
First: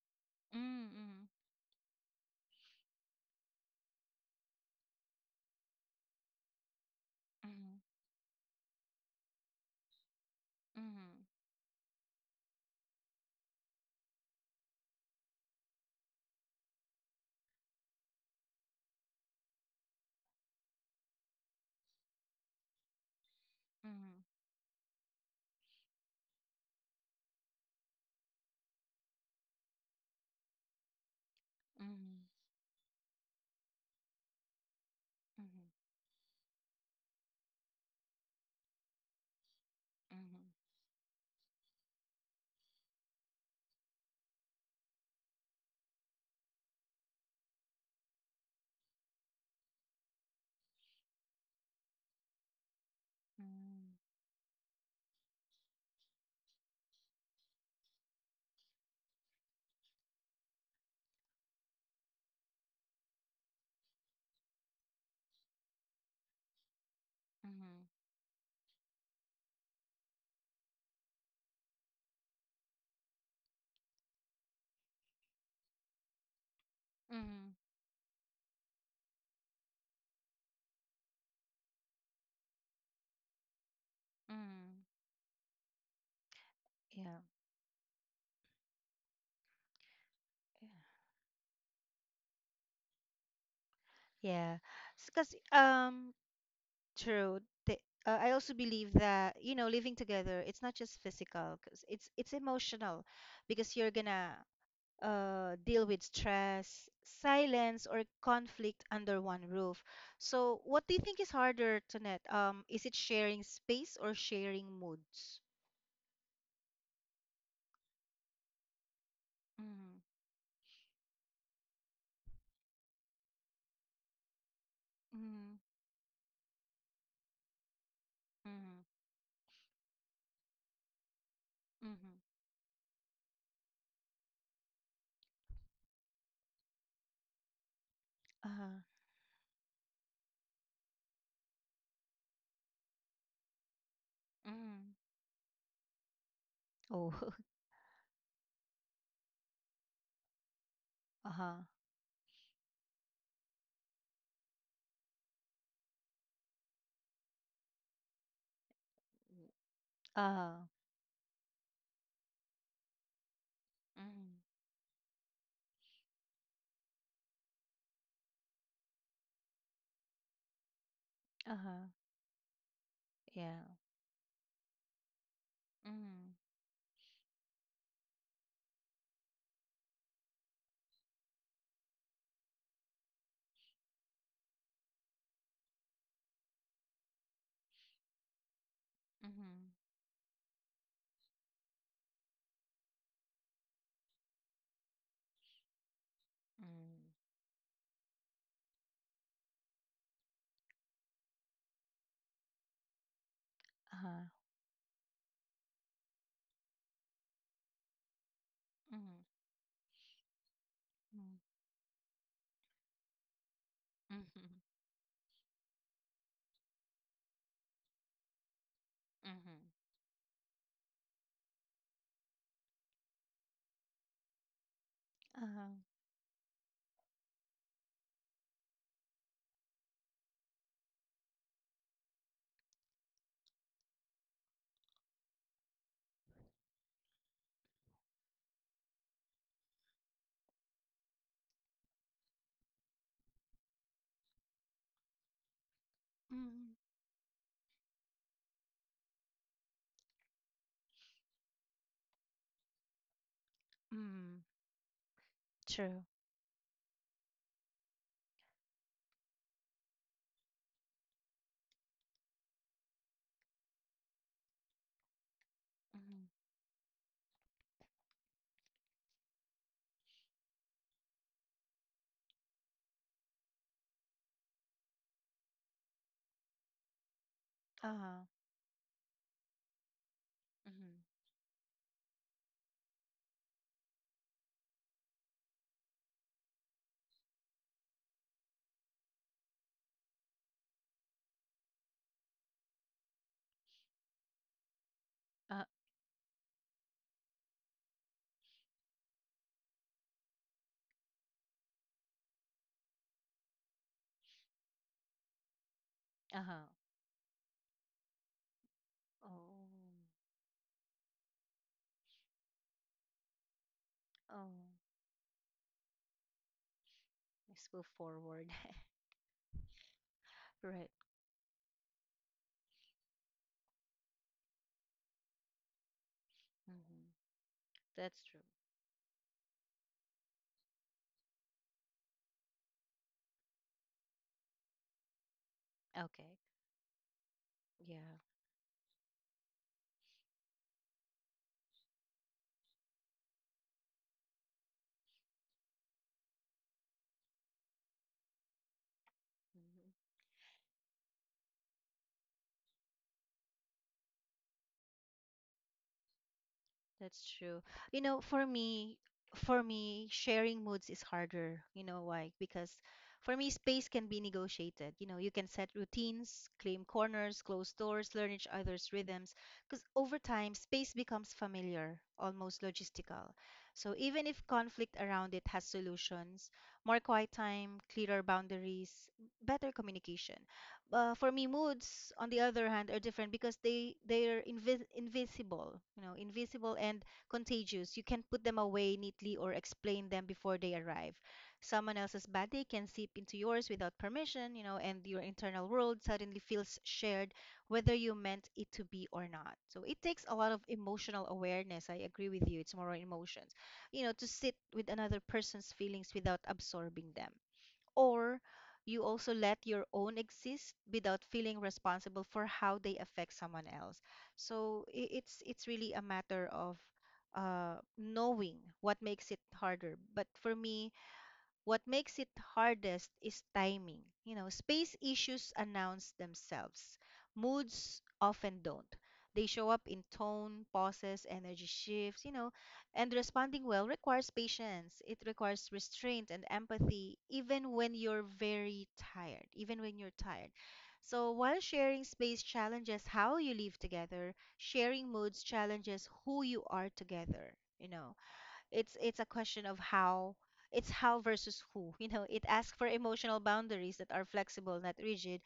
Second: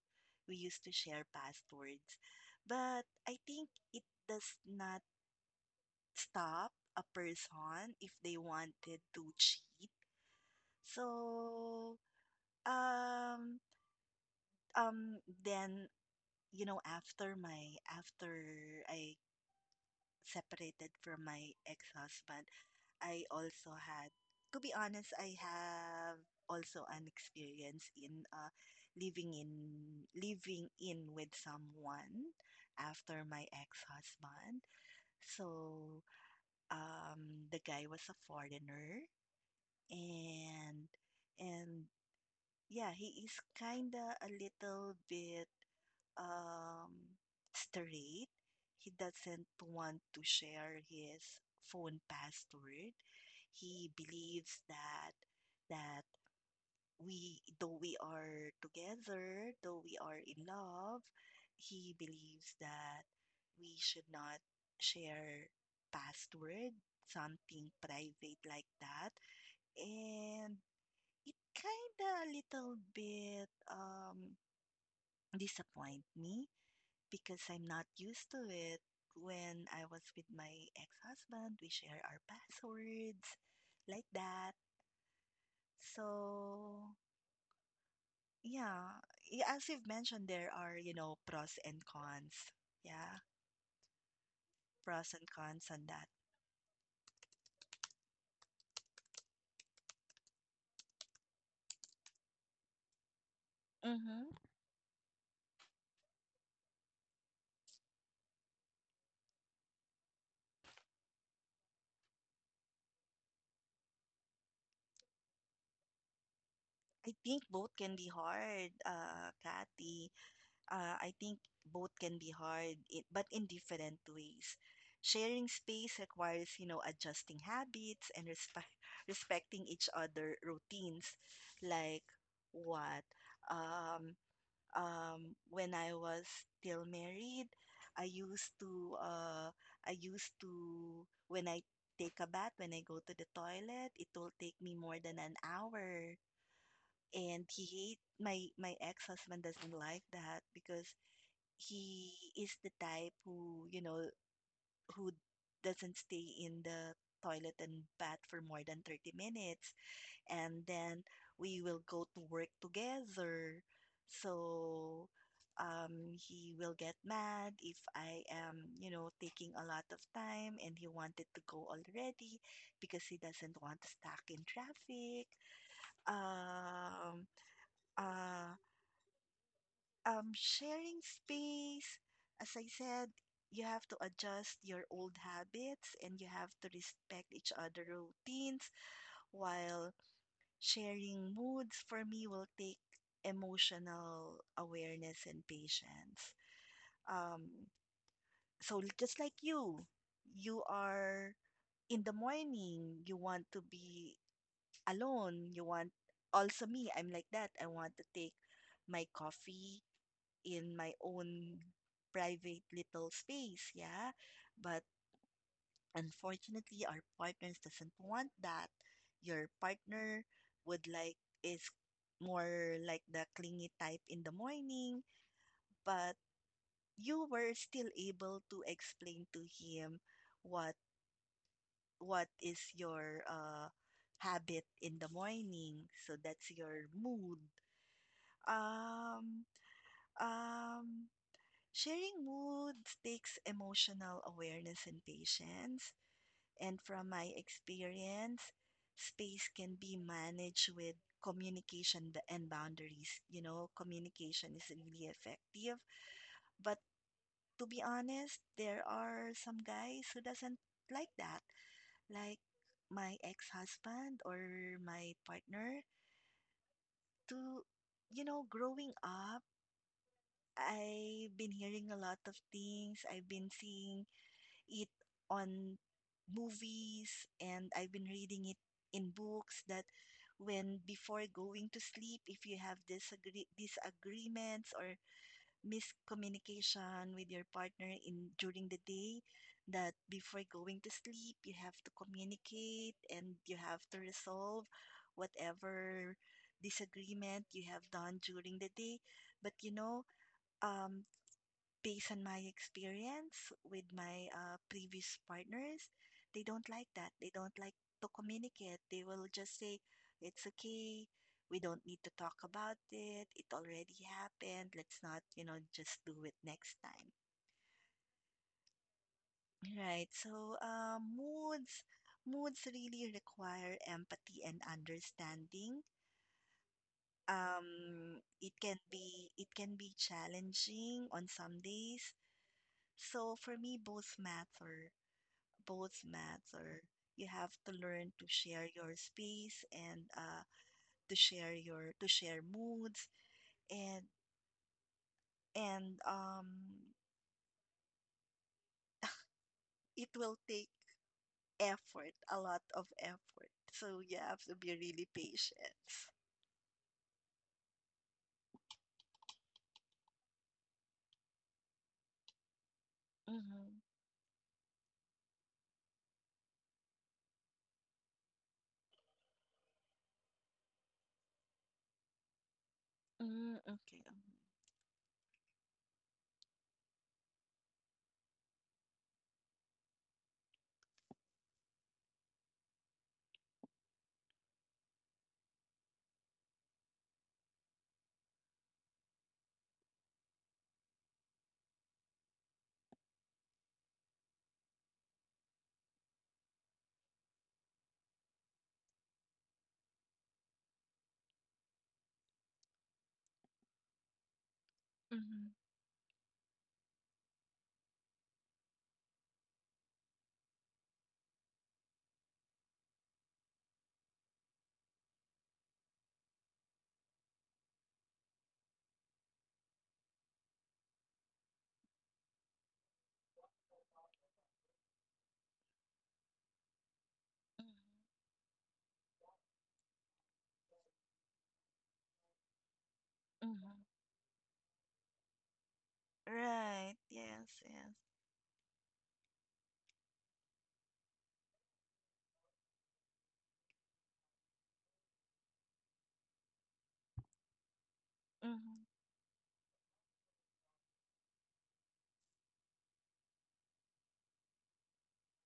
S2: We used to share
S1: Mm-hmm.
S2: passwords. But I think it does not stop a
S1: Mm-hmm.
S2: person if they wanted to cheat.
S1: Mm-hmm.
S2: So, um, um, then, you know, after I separated from my ex-husband, I also had, to be honest, I have also an experience in living in with
S1: Mm-hmm.
S2: someone
S1: Mm-hmm.
S2: after my ex-husband.
S1: Mm-hmm. Mm-hmm.
S2: So, the guy was a foreigner and and yeah, he is kinda a little bit um straight. He doesn't want to share his phone password. He believes that that we though we are together, though we are in love, he believes that we should not share password,
S1: Mm-hmm. Mm-hmm.
S2: something private like that. And it kinda a little bit disappoint me because
S1: Mm-hmm.
S2: I'm not used to it. When I was with my ex-husband, we share our passwords like that.
S1: Mm-hmm.
S2: So yeah, as you've mentioned, there
S1: Yeah.
S2: are, you know, pros and cons. Yeah,
S1: Yeah,
S2: pros
S1: because
S2: and cons on that.
S1: true. The, I also believe that, living together, it's not just physical, 'cause it's emotional, because you're gonna
S2: Mm-hmm.
S1: deal with stress, silence, or conflict under one roof. So, what do you think is harder, Tonette? Is it sharing space or sharing moods?
S2: I think both can be hard,
S1: Mm-hmm.
S2: Kathy. I think both can be hard, but in different ways.
S1: Mm-hmm.
S2: Sharing space requires, you know, adjusting habits and respect,
S1: Mm-hmm.
S2: respecting each other routines. Like
S1: Mm-hmm.
S2: what? Um, when I was still married, I used
S1: Uh-huh.
S2: to, when I take a bath, when I go to the toilet, it will take me
S1: Mm-hmm.
S2: more than an hour.
S1: Oh,
S2: And he hate my my ex-husband doesn't like that because
S1: uh-huh.
S2: he is the type who, you know, who doesn't stay in the toilet and bath for more than 30 minutes.
S1: Uh-huh.
S2: And then we will go to work together.
S1: Mm-hmm.
S2: So he will get mad if I am, you know, taking a lot of time and he wanted to go
S1: Uh-huh.
S2: already because he
S1: Yeah.
S2: doesn't want to stuck in traffic. Um, uh, sharing space, as I said, you have to adjust your old habits and you have to respect each other routines
S1: Mhm.
S2: while sharing moods for me will take emotional awareness and patience.
S1: Mm.
S2: Um, so just like you are in the morning, you want to be
S1: Uh-huh.
S2: alone, you want also me, I'm like that. I want to take my
S1: Mhm.
S2: coffee in my
S1: Mm.
S2: own private little space, yeah?
S1: Mhm.
S2: But unfortunately, our partners doesn't want that. Your
S1: Mhm.
S2: partner would like is more like the clingy type in the morning,
S1: Uh-huh.
S2: but you were still able to explain to him what what is your habit in the morning. So that's your mood. Um um Sharing moods takes emotional awareness and patience.
S1: Hmm.
S2: And from my experience, space can be managed with communication and boundaries. You know,
S1: Mm.
S2: communication is really effective.
S1: True.
S2: But to be honest, there are some guys who doesn't like that. Like my ex-husband or my partner.
S1: Mhm.
S2: To You know, growing up, I've been hearing a lot of things, I've been seeing it on movies and I've been
S1: Uh-huh.
S2: reading it in books that when
S1: Mhm.
S2: before going to sleep, if you have disagreements or miscommunication with your partner in during the day, that before going to sleep, you have to communicate and you have to resolve
S1: Uh,
S2: whatever disagreement you have done during the day. But you know, um, based on my experience with my previous partners, they
S1: uh-huh.
S2: don't like that. They don't like to communicate. They will just say,
S1: Oh.
S2: it's okay. We don't need to talk about it. It already
S1: Oh,
S2: happened. Let's not, you know, just do it next time.
S1: let's move forward.
S2: Right. So,
S1: Right.
S2: moods really require empathy and understanding.
S1: Mhm. That's true.
S2: It can be challenging on some days. So for me, both matter. Both
S1: Okay.
S2: matter. You have to
S1: Yeah.
S2: learn to share your space and to share moods and and
S1: Mhm.
S2: it will take effort, a lot of effort. So you have to be really patient.
S1: That's true. You know, for me, sharing moods is harder. You know why? Because for me,
S2: Mm-hmm.
S1: space can be negotiated. You know, you can set routines, claim corners, close doors, learn each other's rhythms. Because over time, space becomes familiar, almost logistical.
S2: Mm,
S1: So
S2: okay.
S1: even if conflict around it has solutions, more quiet time, clearer boundaries, better communication, for me, moods on the other hand are different, because they're invisible, invisible and contagious. You can put them away neatly or explain them before they arrive. Someone else's bad day can seep into yours without permission, and your internal world suddenly feels shared, whether you meant it to be or not. So it takes a lot of emotional awareness. I agree with you, it's more on emotions. To sit with another
S2: Mm-hmm.
S1: person's feelings without absorbing them, or you also let your own exist without feeling responsible for how they affect someone else. So it's really a matter of knowing what makes it harder, but for me, what makes it hardest is timing. You know, space issues announce themselves.
S2: Mm-hmm.
S1: Moods often don't. They show up in tone, pauses, energy shifts, you know, and responding
S2: Mm-hmm.
S1: well requires patience. It requires restraint and
S2: Right.
S1: empathy,
S2: Yes.
S1: even when
S2: Yes.
S1: you're very tired, even when you're tired. So, while sharing space challenges how you live together, sharing moods challenges who you are together. You know, it's
S2: Mm-hmm.
S1: it's a question of how. It's how versus who, you know. It asks for emotional boundaries that are flexible, not rigid.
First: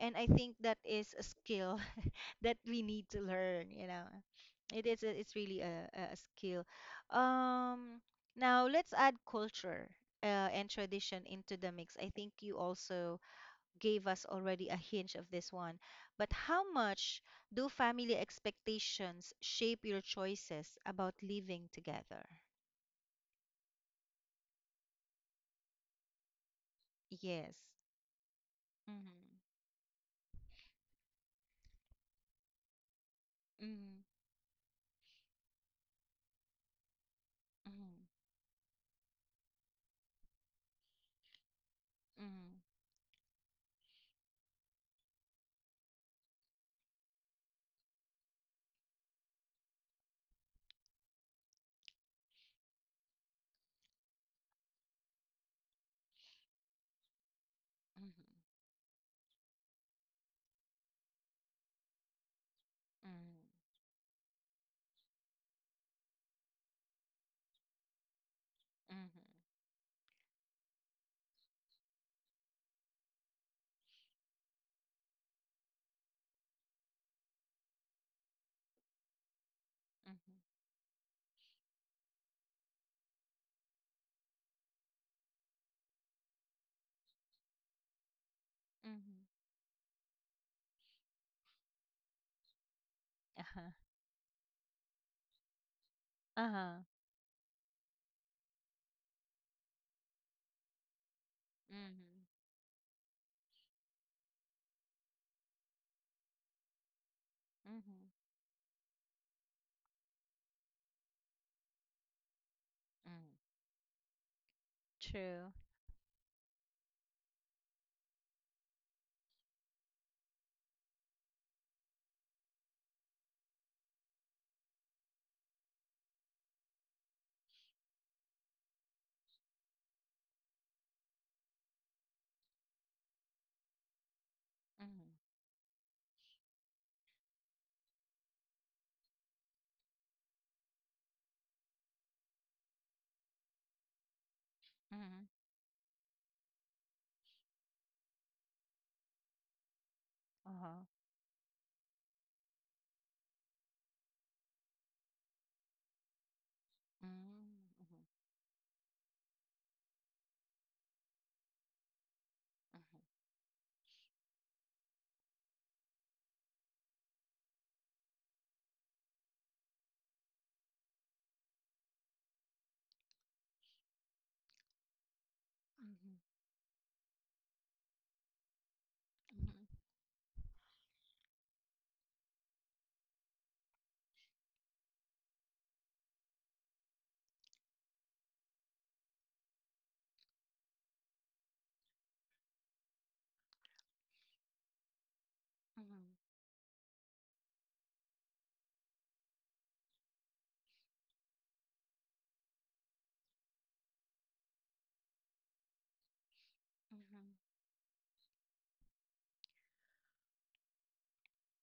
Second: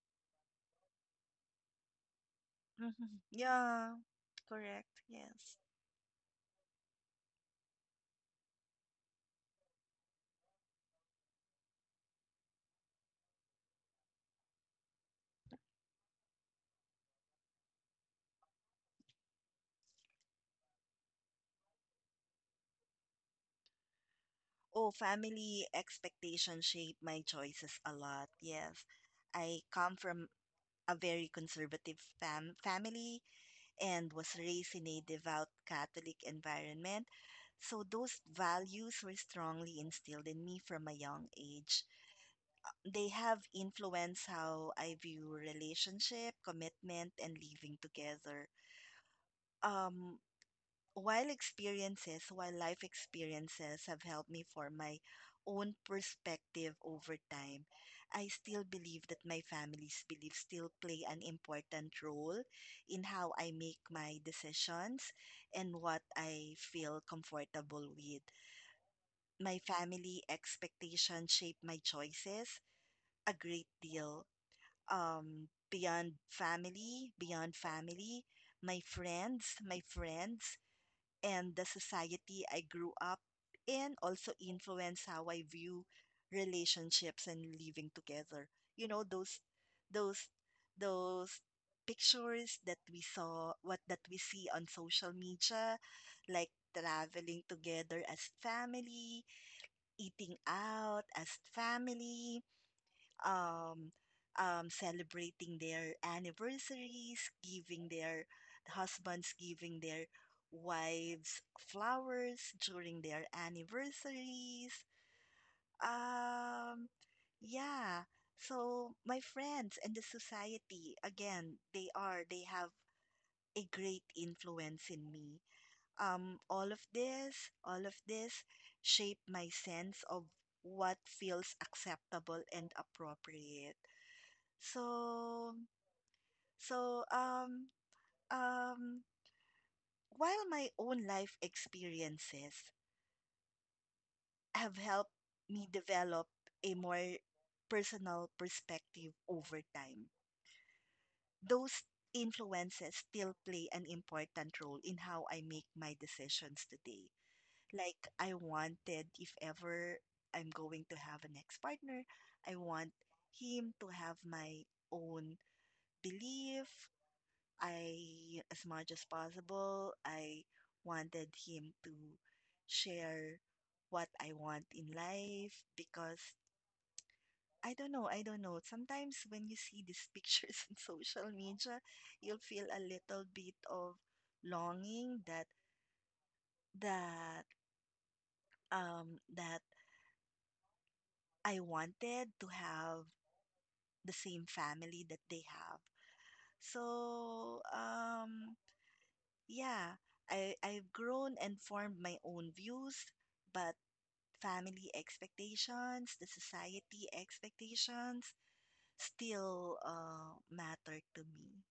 S1: And I think that is a skill that we
S2: Mm-hmm.
S1: need to learn you
S2: Yeah.
S1: know it
S2: Correct.
S1: is a- it's
S2: Yes.
S1: really a skill um Now, let's add culture, and tradition into the mix. I think you also gave us already a hint of this one, but how much do family expectations shape your choices about living together?
S2: Oh, family expectations shape my
S1: Yes.
S2: choices a lot. Yes.
S1: Mhm.
S2: I come from a very conservative family
S1: Mhm.
S2: and was raised in a devout Catholic environment. So
S1: Mhm.
S2: those values were strongly instilled in me from a young age. They have influenced how I view relationship, commitment, and living together. Um, while life experiences have helped me form my own perspective over time,
S1: Mhm.
S2: I still believe that my family's beliefs still play an important role in how
S1: Mhm.
S2: I make my decisions and what I feel comfortable with.
S1: Mhm.
S2: My family expectations shape my choices a great deal. Beyond family, my
S1: Mhm.
S2: friends and the society I grew up in also influence how I view relationships and living together. You
S1: Mhm.
S2: know,
S1: Mhm.
S2: those those pictures that we saw
S1: Uh-huh.
S2: what that we see on social media like
S1: Uh-huh.
S2: traveling together as family, eating out as
S1: Mhm.
S2: family, um, celebrating their anniversaries, giving
S1: Mhm.
S2: their husbands, giving their wives flowers during their
S1: Mhm.
S2: anniversaries.
S1: True.
S2: Um, yeah. So my friends and the society, again, they have a great influence in me. All of this shape my sense of what feels acceptable and appropriate.
S1: Mhm.
S2: So, so um while my own life experiences have helped
S1: Mhm.
S2: me develop a more personal perspective over time,
S1: Uh-huh.
S2: those influences still play an important role in how I make my decisions today.
S1: Mhm. Mhm.
S2: Like I wanted if ever I'm going to have an ex-partner, I want
S1: Mhm.
S2: him to have my own belief. I, as much as possible, I wanted him to share what I want in life because
S1: Mhm.
S2: I don't know, I don't know. Sometimes when you
S1: Mhm.
S2: see these pictures in social media, you'll feel a little bit of longing that that I wanted to have the same family that they have.
S1: Mhm.
S2: So yeah, I've grown and formed my own views, but family expectations, the society
S1: Mhm.
S2: expectations still matter to me.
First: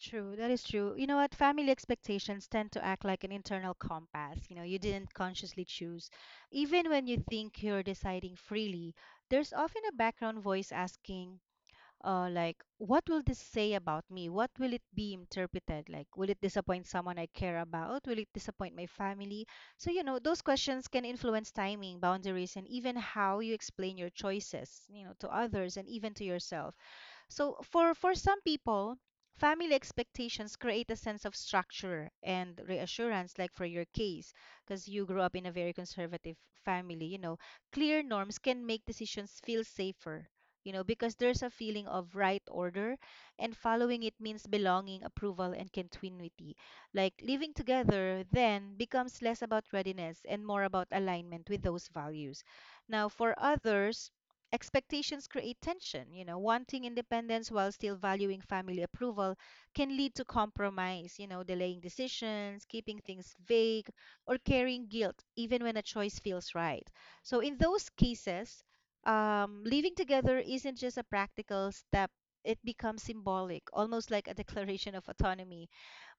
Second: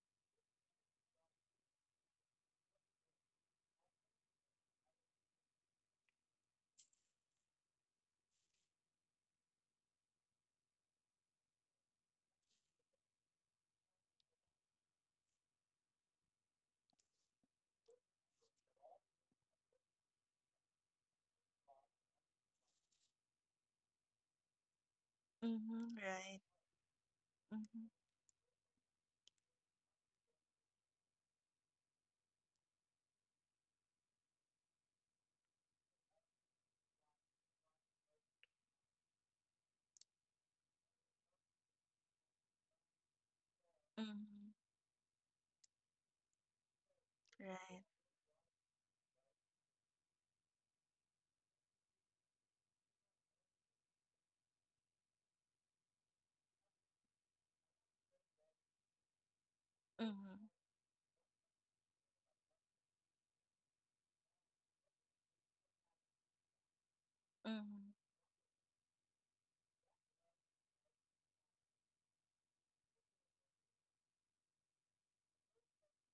S1: True, that is true. You know what? Family expectations tend to act like an internal compass. You know, you didn't consciously choose. Even when you think you're deciding freely, there's often a background voice asking, like, what will this say about me? What will it be interpreted? Like, will it disappoint someone I care about? Will it disappoint my family? So, those questions can influence timing, boundaries, and even how you explain your choices, to others and
S2: Mm-hmm.
S1: even to
S2: Right.
S1: yourself. So
S2: Mm-hmm.
S1: for some people, family expectations create a sense of structure and reassurance, like for your case, because you grew up in a very conservative family, clear norms can make decisions feel safer. Because there's a feeling of right order, and following it means
S2: Mm-hmm.
S1: belonging, approval, and continuity. Like, living
S2: Right.
S1: together then becomes less about readiness and more about alignment with those values. Now, for others, expectations create tension. Wanting independence while still valuing family approval can lead to
S2: Mm-hmm.
S1: compromise, delaying decisions, keeping things vague, or carrying guilt even when a choice feels right. So, in those
S2: Mm-hmm.
S1: cases, living together isn't just a practical step, it becomes symbolic, almost like a declaration of autonomy.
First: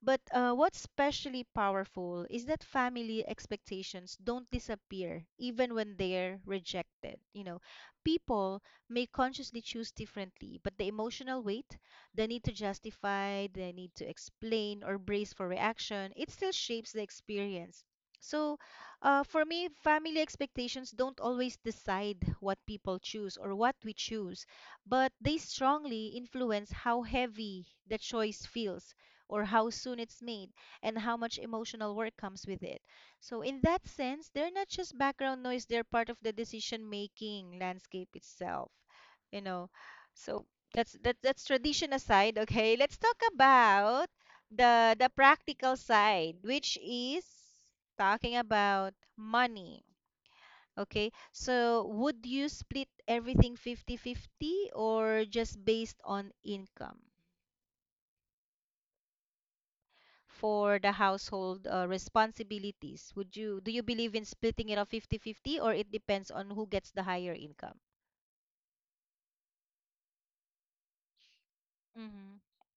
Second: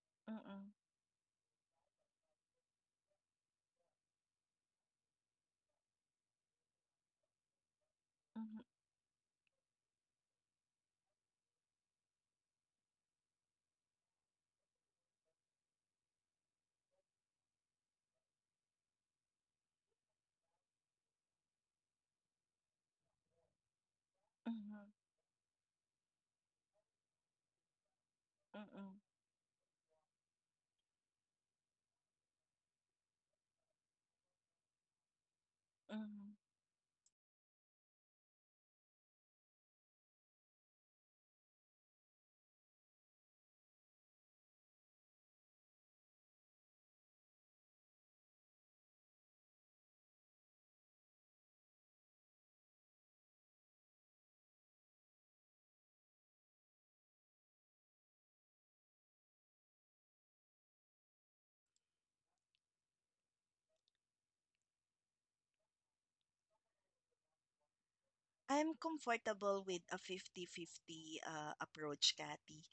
S1: But what's
S2: Mm-hmm.
S1: especially powerful is that family expectations don't disappear even when they're rejected. People
S2: Mm-hmm.
S1: may consciously choose differently, but the emotional weight, the need to justify, the need to explain or brace for reaction, it still shapes the experience. So, for me, family expectations don't always decide what people choose or what we choose, but
S2: Mm-hmm.
S1: they strongly influence how heavy the choice
S2: Mm-hmm.
S1: feels
S2: Mm-hmm.
S1: or how soon it's made and how much emotional work comes with it. So, in that sense, they're not just background noise, they're part of the decision making landscape itself, you know. So, that's tradition aside, okay? Let's talk about the practical side, which is talking about money. Okay, so would you split everything 50/50, or just based on income? For the household, responsibilities? Would you do you believe in splitting it up 50/50, or it depends on who gets the higher income?
S2: I'm comfortable with a 50-50 approach,
S1: Mm-hmm.
S2: Kathy.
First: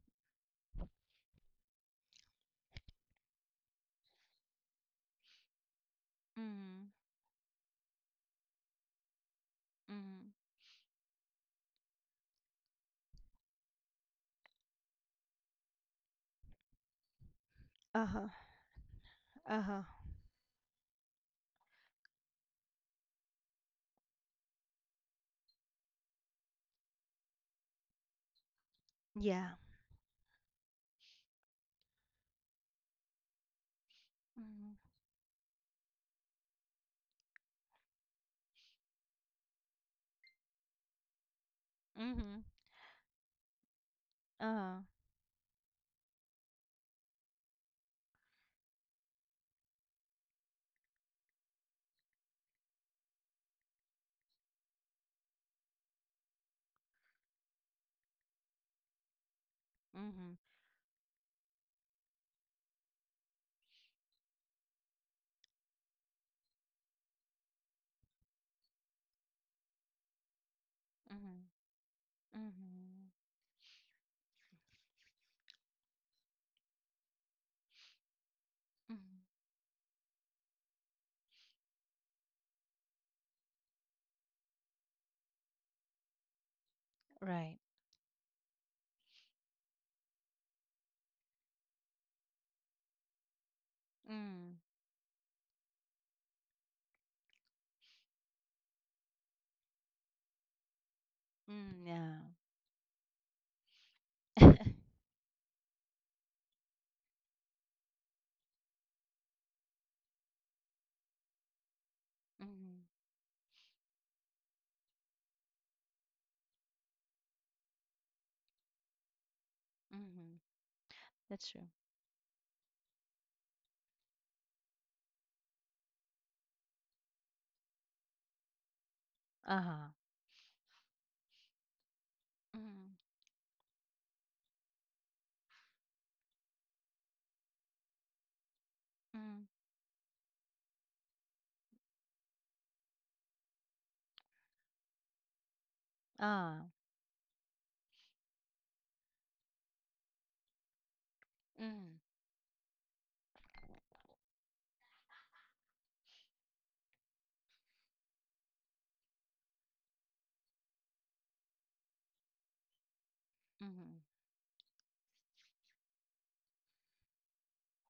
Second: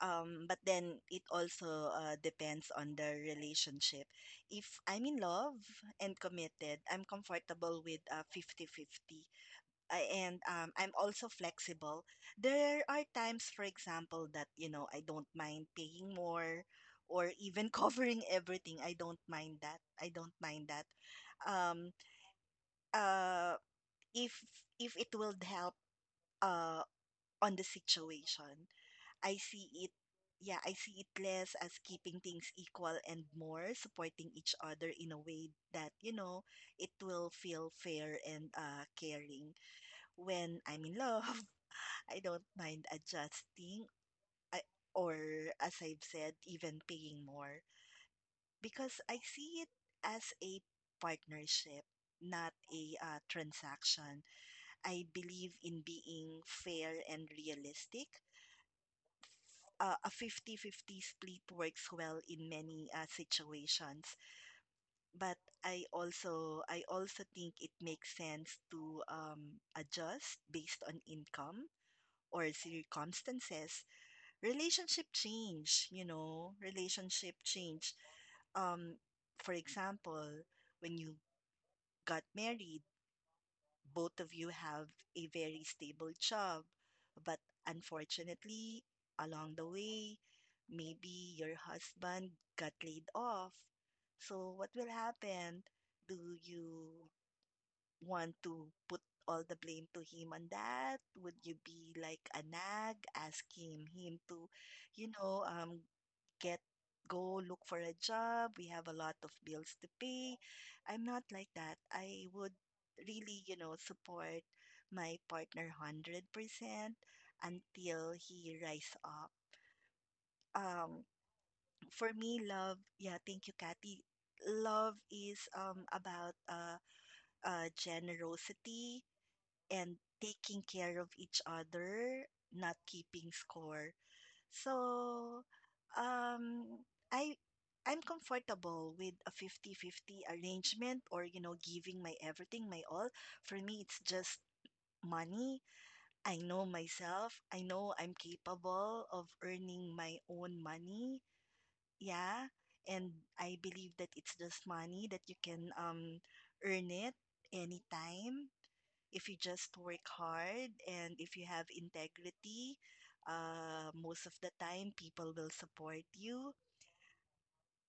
S2: But then it also depends on the relationship. If I'm in love and committed,
S1: Mm-hmm.
S2: I'm comfortable with 50-50,
S1: Mm-hmm.
S2: I'm also flexible. There are times, for example, that, you know, I don't mind paying more or even
S1: Uh-huh.
S2: covering everything. I don't mind
S1: Uh-huh.
S2: that. I don't mind that. Um, uh, if if it will help uh, on the situation. I
S1: Yeah.
S2: see it, yeah, I see it less as keeping things equal and more supporting each
S1: Mm-hmm.
S2: other in a way that, you know, it will feel fair and caring. When I'm in love, I
S1: Mm-hmm.
S2: don't mind adjusting I,
S1: Uh-huh.
S2: or, as I've said, even paying more because I see it as a partnership. Not a transaction. I believe in being fair and realistic. A
S1: Mm-hmm.
S2: 50-50 split works well in many situations, but I also think it makes sense to adjust based on income
S1: Mm-hmm.
S2: or
S1: Mm-hmm.
S2: circumstances. Relationship change you know relationship change um,
S1: Mm-hmm.
S2: for example, when you got married, both of you have a very stable job, but
S1: Right.
S2: unfortunately, along the way, maybe your husband got laid off. So
S1: Mm,
S2: what will happen? Do you want to put all the blame to him on that? Would you
S1: mm.
S2: be
S1: Yeah.
S2: like a nag, asking him to, you know, um, get go look for a job? We have a lot of bills to pay. I'm not like that. I would
S1: mm,
S2: really, you know, support my partner 100% until he rise up.
S1: mm.
S2: Um,
S1: That's true.
S2: for me, love, yeah, thank you, Kathy. Love is about generosity
S1: Uh-huh.
S2: and taking care of each other, not
S1: mm,
S2: keeping score. So, um, I I'm comfortable with a
S1: mm.
S2: 50-50 arrangement or you know giving my everything, my all. For me, it's just money. I
S1: Uh,
S2: know myself. I know I'm capable of earning my own money.
S1: mm,
S2: Yeah. And I believe that it's just money that you can earn it anytime if you just work hard and if you have integrity,
S1: mm,
S2: most of the time people will support you.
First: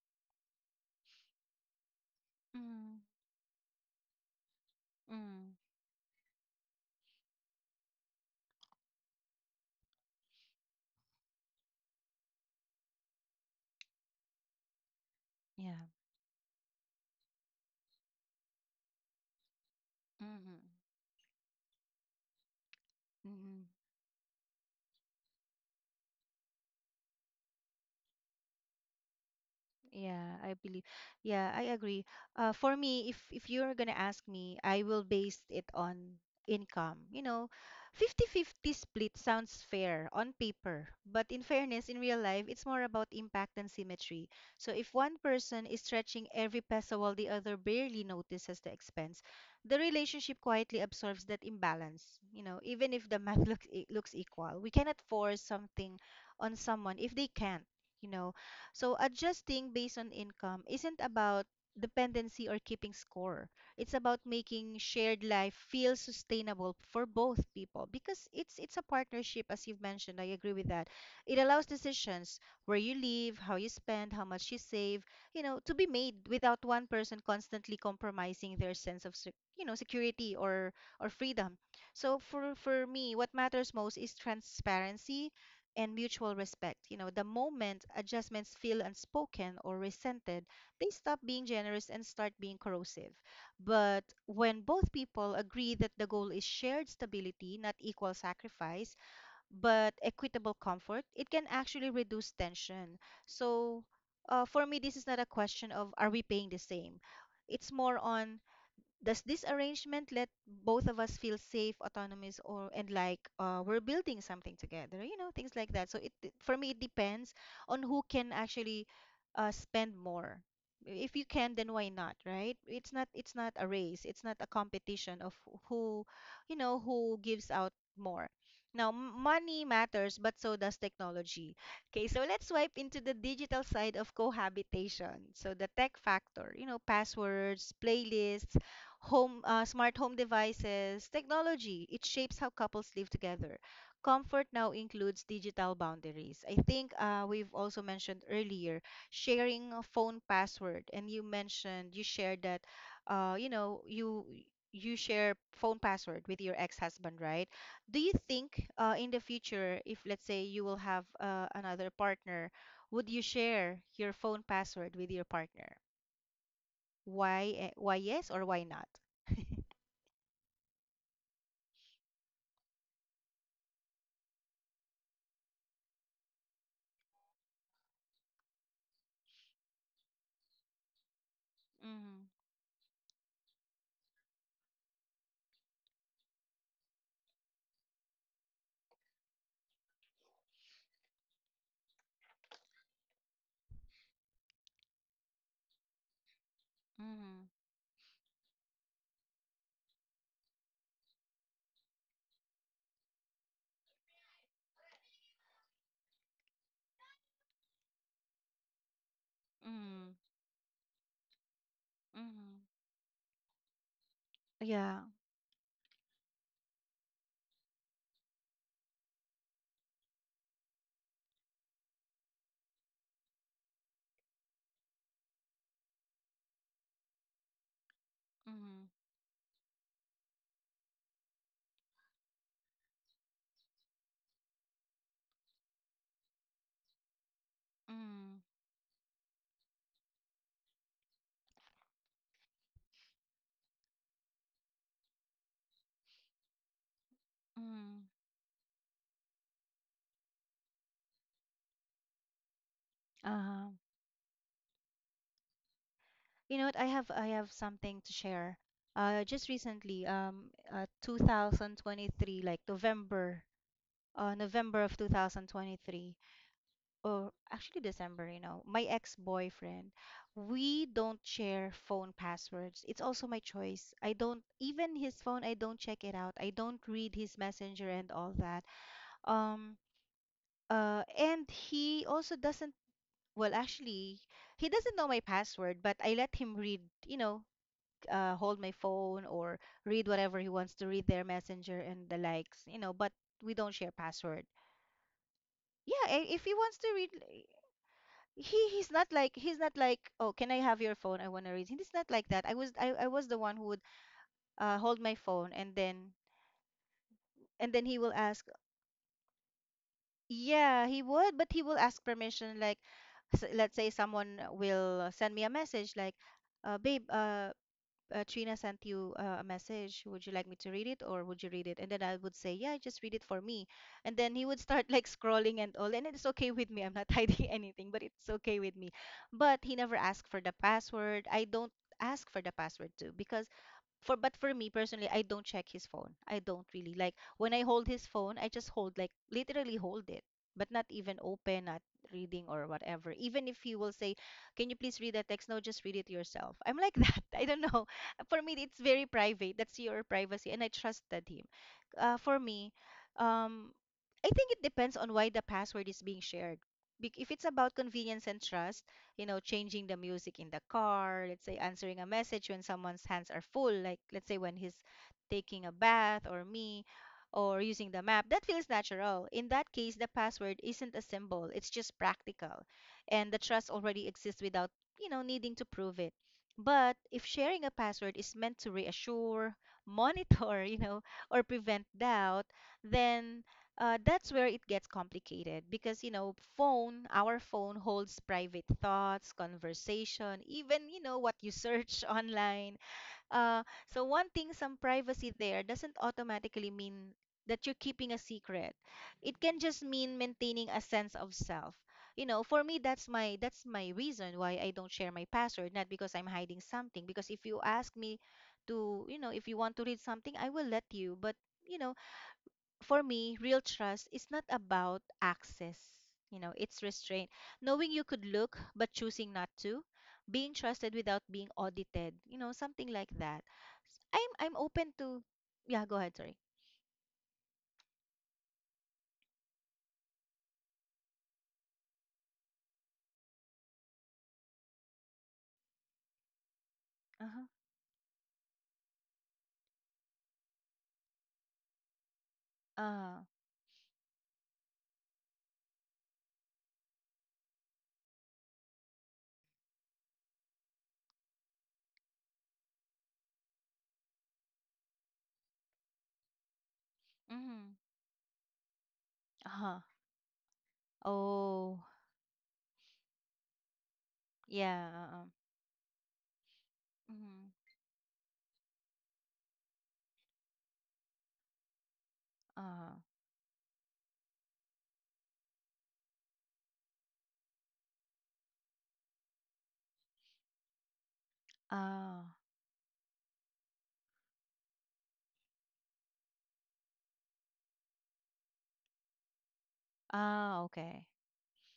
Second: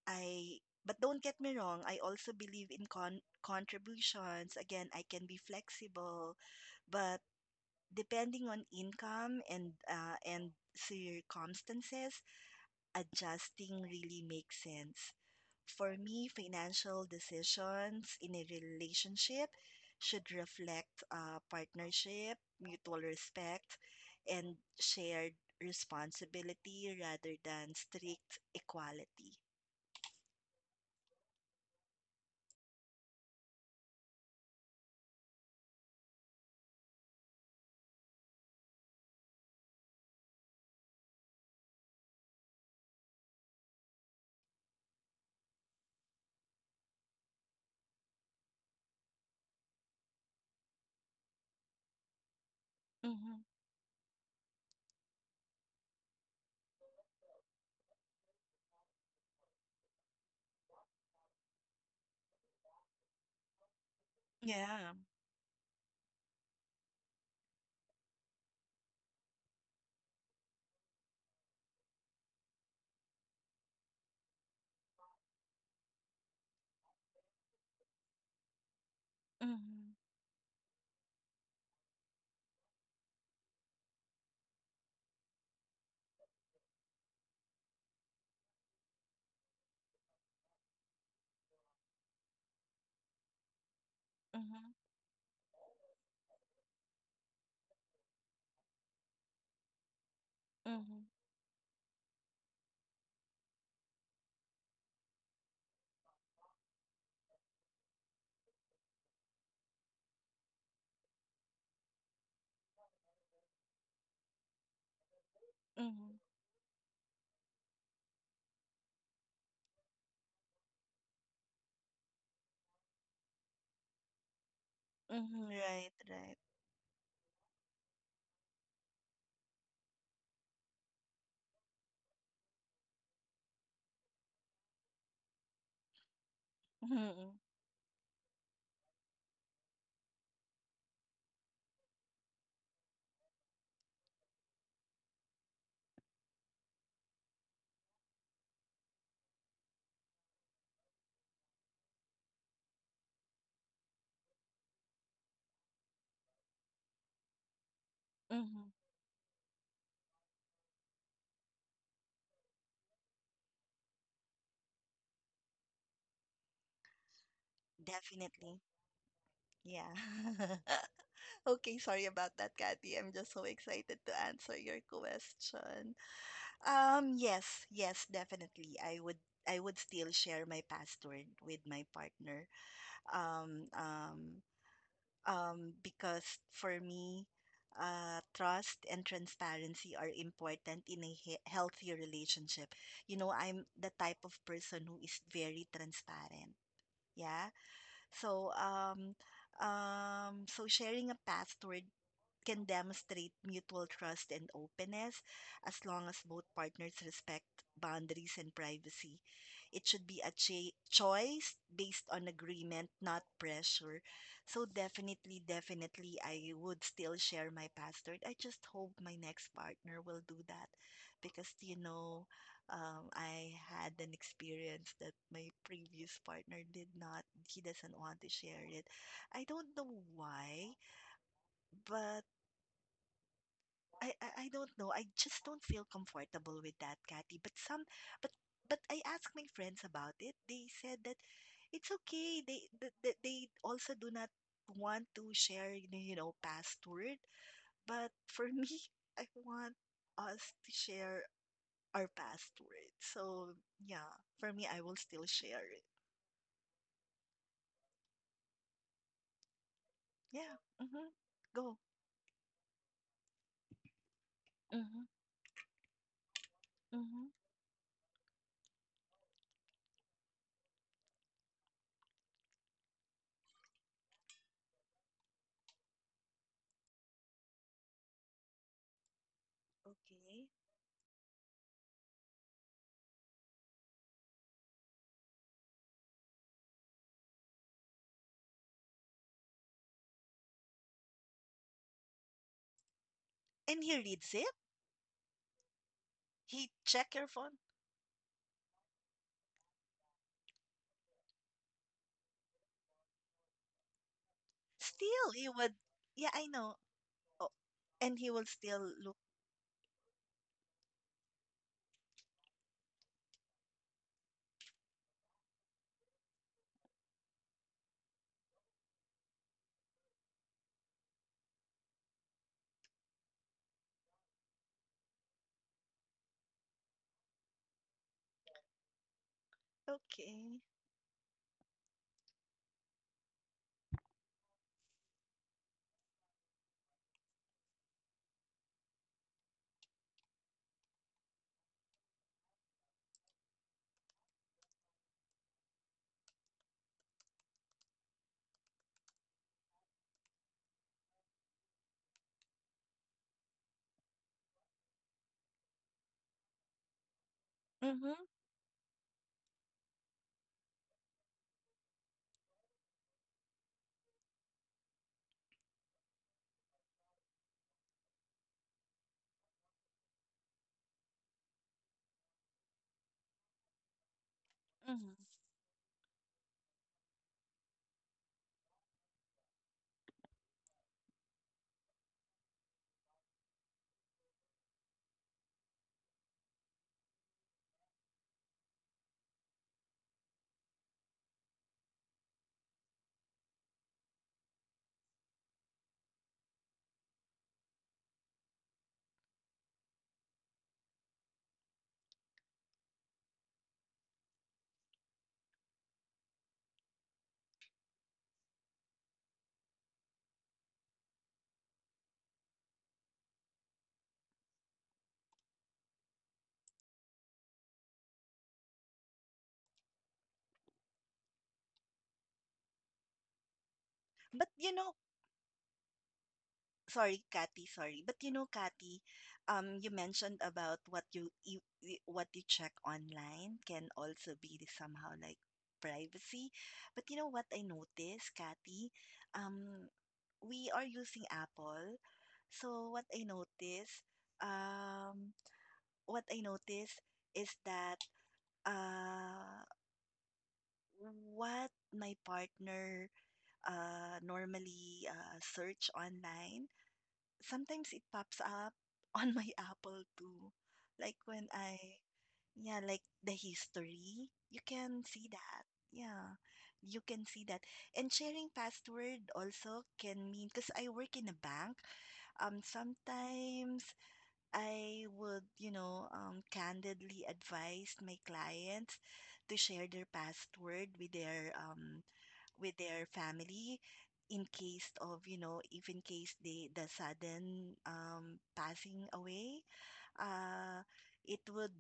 S2: I but don't get me wrong, I also believe in
S1: mm,
S2: contributions. Again, I can be
S1: mm,
S2: flexible, but depending on income and circumstances, adjusting really makes sense.
S1: yeah.
S2: For me, financial decisions in a relationship should reflect partnership, mutual
S1: Mm.
S2: respect, and shared responsibility rather than strict equality.
S1: Yeah, I believe. Yeah, I agree. For me, if you're gonna ask me, I will base it on income. You know, 50/50 split sounds fair on paper, but in fairness, in real life, it's more about impact and symmetry. So if one person is stretching every peso while the other barely notices the expense, the relationship quietly absorbs that imbalance. You know, even if the
S2: Mm-hmm.
S1: math looks equal, we cannot force something on someone if they can't. You know so adjusting based on income isn't about dependency or keeping score. It's about making
S2: Yeah.
S1: shared life feel sustainable for both people, because it's a partnership, as you've mentioned. I agree with that. It allows decisions, where you live, how you spend, how much you save, to be made without one person constantly compromising their sense of
S2: Mm-hmm.
S1: security, or freedom. So for me, what matters most is transparency and mutual respect. The moment adjustments feel unspoken or resented, they stop being generous and start being corrosive. But when
S2: Mm-hmm.
S1: both people agree that the goal is shared stability, not equal sacrifice, but equitable
S2: Mm-hmm.
S1: comfort, it can actually reduce tension. So, for me, this is not a question of, are we paying the same? It's more on, does this arrangement let both of us feel safe, autonomous, or and like, we're building something together? Things like that. So
S2: Mm-hmm.
S1: for me, it depends on who can actually, spend more. If you can, then why not, right? It's not, a race. It's not a competition of
S2: Mm-hmm. Right,
S1: who,
S2: right.
S1: who gives out more. Now, money matters, but so does technology. Okay, so let's swipe into the digital side of cohabitation. So the tech factor, you know,
S2: Mm-hmm.
S1: passwords, playlists, home smart home devices technology, it shapes how couples live together. Comfort now includes digital boundaries. I think we've also mentioned earlier sharing a phone password, and you mentioned you shared that, uh, you know you you share phone password with your ex-husband, right? Do you
S2: Mhm.
S1: think in the future, if let's say you will have another partner, would you share your phone password with your partner? Why, why yes or
S2: Definitely.
S1: why not?
S2: Yeah. Okay, sorry about that, Kathy. I'm just so excited to answer your question. Um, yes, yes, definitely. I would still share my password with my partner. Um, um, because for me, trust and transparency are important in a he healthy relationship. You know, I'm the type of person who is very transparent. Yeah.
S1: Mhm.
S2: So, um, so sharing a password can demonstrate mutual trust and openness as long as both partners respect boundaries and privacy. It should be
S1: Mhm.
S2: a choice based on
S1: Mhm.
S2: agreement, not pressure. So,
S1: Yeah.
S2: definitely, definitely, I would still share my password. I just hope my next partner will do that because, you know, I had an experience that my previous partner did not. He doesn't want to share it.
S1: Mhm.
S2: I don't know why, but I don't know. I just don't feel comfortable with that, Kathy. But
S1: Mhm.
S2: but I asked my friends about it. They said that it's okay. They that that they also do not want to share, you know, password. But
S1: Mhm.
S2: for me, I want us to share our password. So
S1: Uh-huh.
S2: yeah, for me, I will still share it.
S1: You know what? I have something to share. Just recently,
S2: Yeah. Mm-hmm. Go.
S1: 2023, like November, November
S2: Mm-hmm.
S1: of 2023,
S2: Mm-hmm.
S1: or actually December, you know, my ex-boyfriend, we don't share phone passwords. It's also my choice. I don't even his phone, I don't check it out. I don't read his messenger and all that. Um,
S2: Okay.
S1: And he also doesn't, well, actually, he doesn't know my password, but I let him read, you know, hold my phone or read whatever he wants to read their messenger and the likes, you know, but we don't
S2: And he
S1: share
S2: reads it.
S1: password. Yeah, if he
S2: He
S1: wants to
S2: check
S1: read,
S2: your phone.
S1: he's not like, "Oh, can I have your phone? I want to read." He's not like that. I was the one who would hold my
S2: Still, he
S1: phone
S2: would. Yeah, I know. Oh,
S1: and then he
S2: and
S1: will
S2: he will
S1: ask.
S2: still look
S1: Yeah, he would, but he will ask permission. Like, let's say someone will send me a message, like, "Babe, Trina sent you a message. Would you like me to read it, or would you read it?" And then I would say, "Yeah, just read it for me." And then he would start like scrolling and all, and it's okay with me. I'm not hiding anything, but it's okay with me. But he never asked for the
S2: okay.
S1: password. I don't ask for the password too because for me personally, I don't check his phone. I don't really like when I hold his phone, I just hold, like literally hold it, but not even open, not reading or whatever. Even if he will say, can you please read that text, no, just read it yourself. I'm like that, I don't know. For me it's very private, that's your privacy, and I trusted him. For me, um I think it depends on why the password is being shared. If it's about convenience
S2: Mm-hmm.
S1: and trust, you know, changing the music in the car, let's say answering a message when someone's hands are full, like let's say when he's taking a bath or me or using the map, that feels natural. In that case, the password isn't a symbol, it's just practical. And the trust already exists without, you
S2: Mm-hmm.
S1: know, needing to prove it. But if sharing a password is meant to reassure, monitor, you know, or prevent doubt, then that's where it gets complicated because, you know, phone, our phone holds private thoughts, conversation, even, you know, what you search online. uh, so wanting some privacy there doesn't automatically mean that you're keeping a secret. It can just mean maintaining a sense of self. You know, for me, that's my reason why I don't share my password. Not because I'm hiding something, because if you ask me to, you know, if you want to read something, I will let you. But, you know, for me, real trust is not about access. You know, it's restraint. Knowing you could look but choosing not to, being trusted without being audited. You know, something like that. I'm
S2: But
S1: I'm
S2: you know,
S1: open to. Yeah, go ahead. Sorry.
S2: sorry, Kathy, sorry, but you know, Kathy, you mentioned about what you check online can also be somehow like privacy. But you know
S1: Uh
S2: what
S1: huh.
S2: I noticed, Kathy? Um, we are using Apple. So what I
S1: Uh.
S2: noticed, um, what I noticed is that uh, what my partner normally search online,
S1: Mm.
S2: sometimes it pops up on my
S1: Uh huh.
S2: Apple too. Like when I,
S1: Oh.
S2: yeah, like the history, you
S1: Yeah.
S2: can see that. Yeah, you can see
S1: Mm.
S2: that. And sharing password also can mean, because I work in a bank,
S1: Uh.
S2: sometimes I would, you know, candidly advise my clients to share their password
S1: Ah.
S2: with their family in case of, you know, if in case they the sudden passing away,
S1: Ah.
S2: uh
S1: Okay.
S2: it would,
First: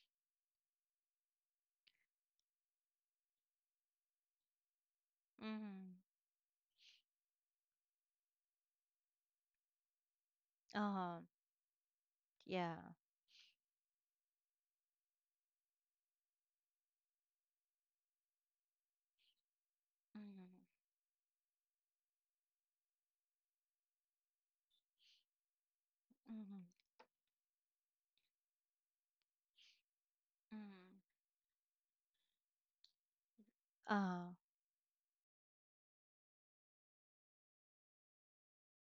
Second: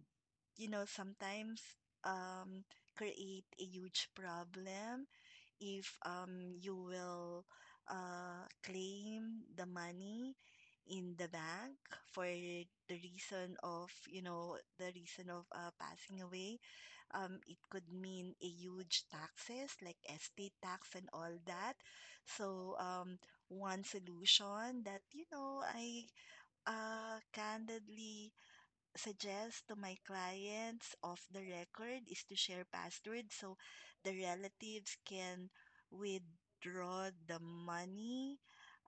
S2: you know, sometimes um create a huge problem
S1: Mm.
S2: if you will claim the money
S1: Uh
S2: in
S1: huh.
S2: the bank for the
S1: Yeah.
S2: reason of, you know, the reason of passing away. It could mean a huge taxes like estate
S1: Mm.
S2: tax and all that. So one solution that you know I
S1: Mm.
S2: uh, candidly suggest to my
S1: Mm.
S2: clients off the record is to share passwords so the
S1: Uh.
S2: relatives can withdraw the money,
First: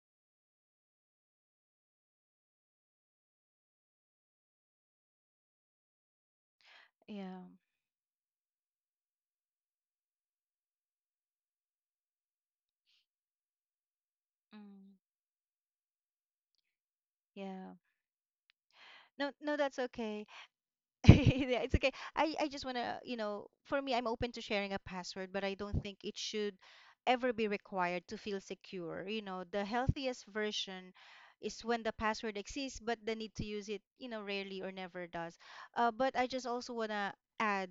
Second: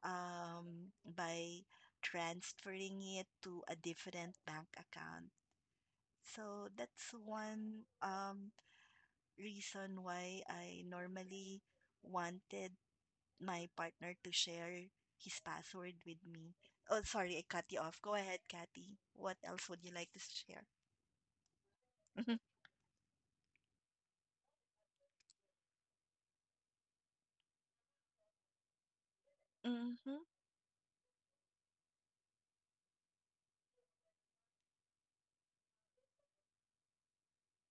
S2: by transferring it to a different bank account. So that's
S1: Yeah.
S2: one reason why I normally wanted my partner to share
S1: Mm.
S2: his password with me. Oh, sorry, I cut
S1: Yeah.
S2: you off. Go ahead, Kathy.
S1: No,
S2: What
S1: no,
S2: else
S1: that's
S2: would you like to
S1: okay.
S2: share?
S1: Yeah, it's okay. I just want to, you know, for me, I'm open to sharing a password, but I don't think it should ever be required to feel secure. You know, the
S2: Mm-hmm.
S1: healthiest version is when the password exists, but the need to use it, you know, rarely or never does. But I just also want to add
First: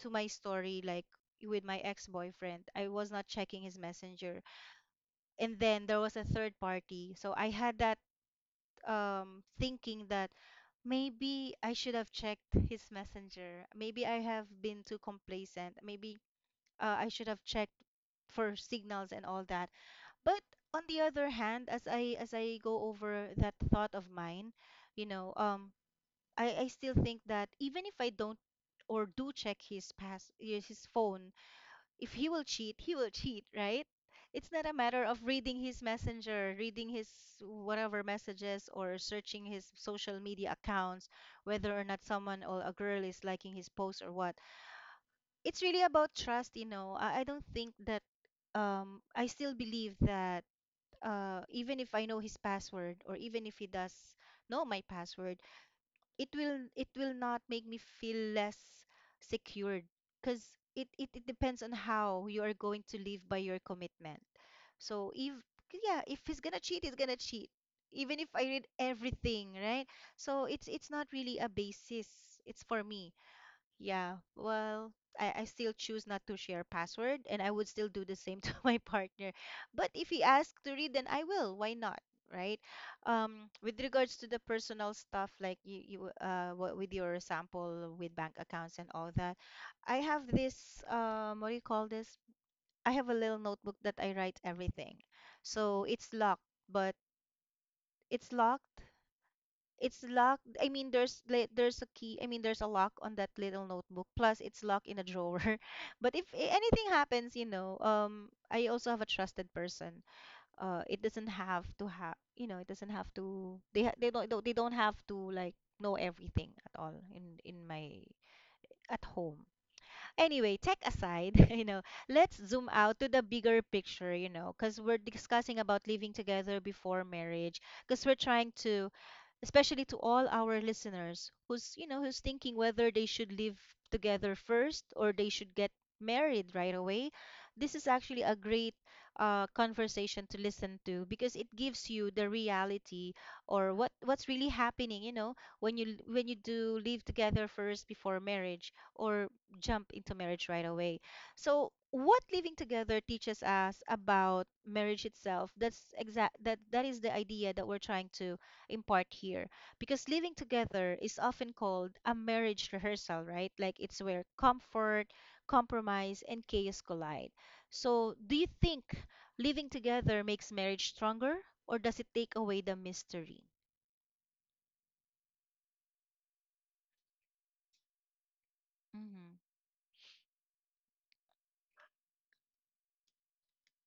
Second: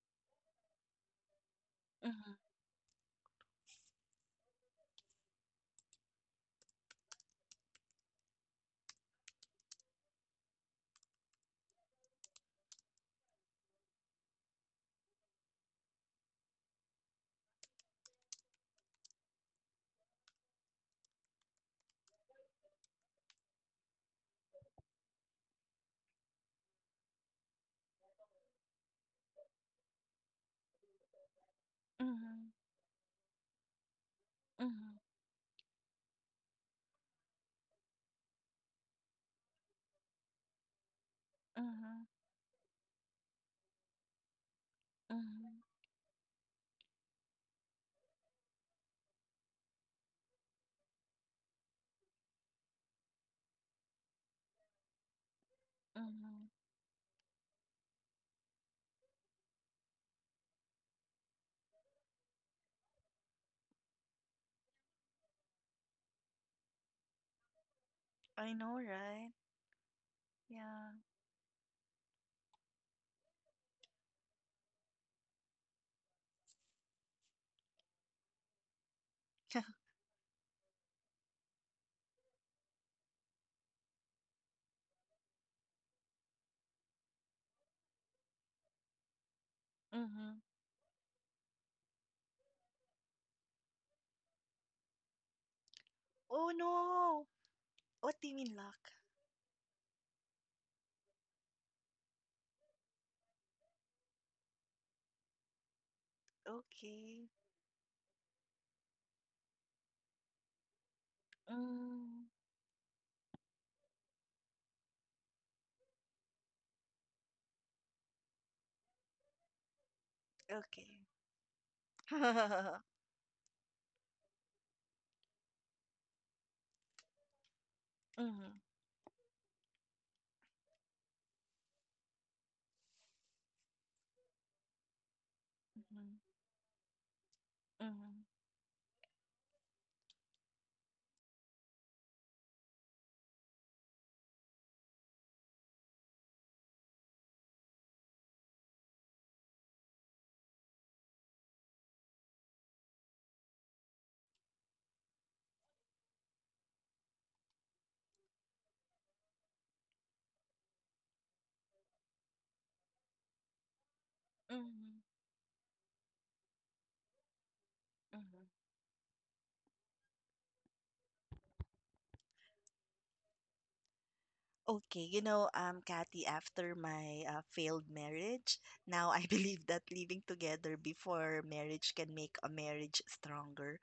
S1: to my story, like with my
S2: Mm-hmm.
S1: ex-boyfriend, I was not checking his messenger. And then there was a third party. So I had that thinking that maybe I should have checked his messenger. Maybe I have been too complacent. Maybe I should have checked for signals and all that. But on the other hand, as I go over that thought of mine, you know, I still think that even if I don't or do check his pass his phone, if he will
S2: Mm-hmm.
S1: cheat, he will cheat, right? It's not a
S2: Mm-hmm.
S1: matter of reading his messenger, reading his whatever messages, or searching his social media accounts, whether or
S2: Mm-hmm.
S1: not someone or a girl is liking his post or what.
S2: Mm-hmm.
S1: It's really about trust, you know. I don't think that I still believe that even if I know his password, or even if he does know my password, it
S2: Mm-hmm.
S1: will it will not make me feel less secured, because it depends on how you are going to live by your commitment. So if, yeah, if he's gonna cheat, he's gonna cheat, even if I
S2: I
S1: read
S2: know, right?
S1: everything, right? So it's
S2: Yeah.
S1: not really a basis, it's, for me, yeah, well, I still choose not to share password, and I would still do the same to my partner. But if he asks to read, then I will. Why not? Right? With regards to the personal stuff, like you what with your sample with bank accounts and all that, I have
S2: Mm-hmm.
S1: this, what do you call this? I have a little notebook that I write everything. So it's locked,
S2: Oh
S1: but
S2: no! What
S1: it's
S2: do you mean
S1: locked
S2: luck?
S1: it's locked. I mean, there's there's a key. I mean, there's a lock on that little notebook. Plus, it's locked in a drawer. But if anything
S2: Okay.
S1: happens, you know, I also have a trusted person. It doesn't have to have,
S2: Mm-hmm.
S1: you know, it doesn't have to. They they don't have to like know everything at all in my at home. Anyway, tech
S2: Okay.
S1: aside, you know, let's zoom out to the bigger picture, you know, because we're discussing about living together before marriage, because we're trying
S2: Mm-hmm.
S1: to, especially to all our listeners who's, you know, who's thinking whether they should live together first or they should get
S2: Mm-hmm.
S1: married right away. This is actually
S2: Mm-hmm.
S1: a great conversation to listen to because it gives you the reality or what's really happening, you know, when you do live together first before marriage or jump into marriage right away. So, what living together teaches us about marriage itself, that is the idea that we're trying to impart here. Because living together is often called a marriage rehearsal, right? Like it's where
S2: Mm-hmm.
S1: comfort, compromise, and chaos collide. So, do you
S2: Mm-hmm.
S1: think living together makes marriage stronger or does it take away the mystery?
S2: Okay, you know, Kathy, after my failed marriage, now I
S1: Mm-hmm.
S2: believe that living together before marriage can make a marriage stronger.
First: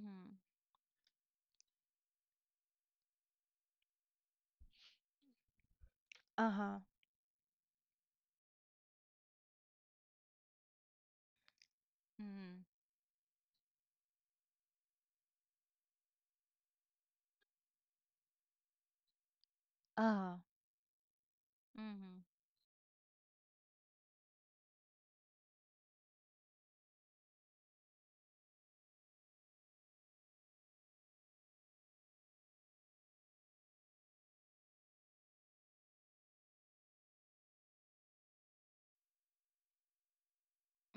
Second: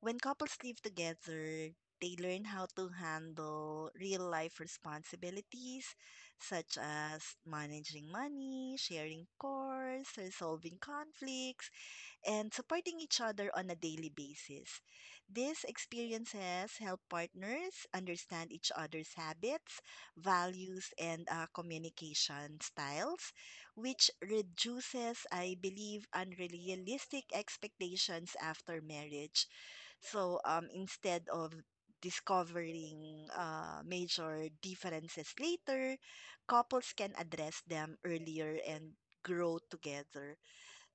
S2: When couples live together, they learn how to handle real life responsibilities such
S1: Uh-huh.
S2: as managing money, sharing chores, resolving conflicts, and
S1: Mm-hmm.
S2: supporting each other on a daily basis. These experiences help partners understand each other's habits,
S1: Uh-huh.
S2: values, and
S1: Mm-hmm.
S2: communication styles, which reduces, I believe, unrealistic expectations after marriage. So instead of discovering major differences later, couples can address them earlier and grow together.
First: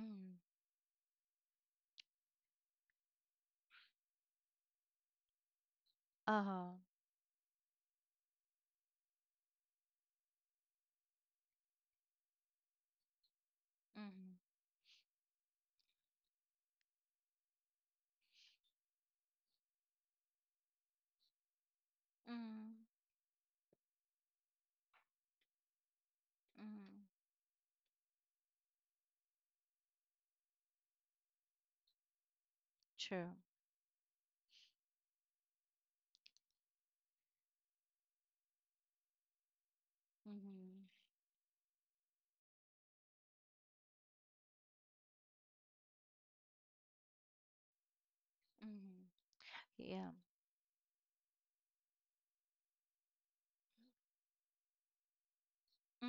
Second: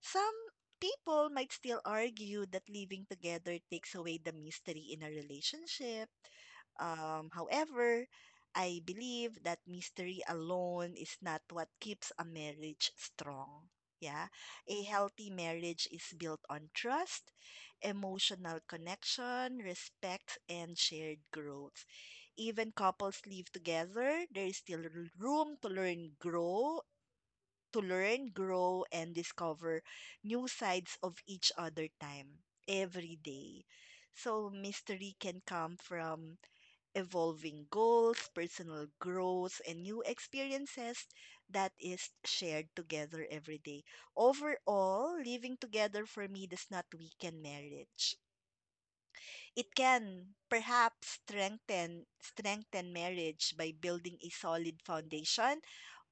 S1: Mm-hmm.
S2: Some people might still argue that living together takes away the mystery in a relationship.
S1: Uh-huh.
S2: However, I believe that mystery alone is not what keeps a marriage strong. Yeah.
S1: Mhm.
S2: A healthy marriage is built on trust, emotional connection, respect, and shared growth. Even
S1: Mhm.
S2: couples live together, there is still room
S1: Mhm.
S2: to learn, grow, and discover new sides of each other time every
S1: True.
S2: day. So, mystery can come from evolving goals, personal growth, and new
S1: Mhm.
S2: experiences that is shared together every day. Overall, living together for me does not weaken marriage.
S1: Mhm.
S2: It
S1: Yeah.
S2: can perhaps strengthen marriage by building a solid foundation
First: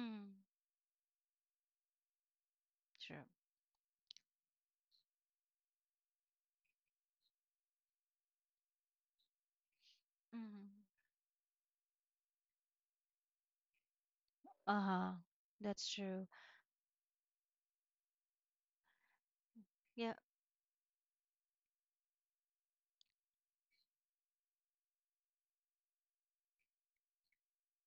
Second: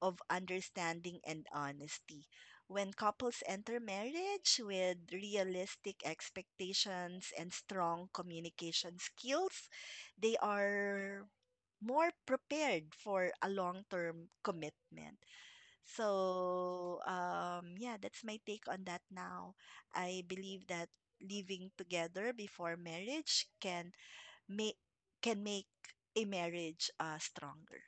S2: of understanding and honesty. When
S1: True.
S2: couples enter marriage with realistic expectations and strong communication skills, they
S1: Mhm.
S2: are more prepared for a long-term
S1: Uh-huh.
S2: commitment.
S1: That's true.
S2: So, yeah, that's my take on that now.
S1: Yeah,
S2: I believe that living together before marriage make can make a marriage stronger.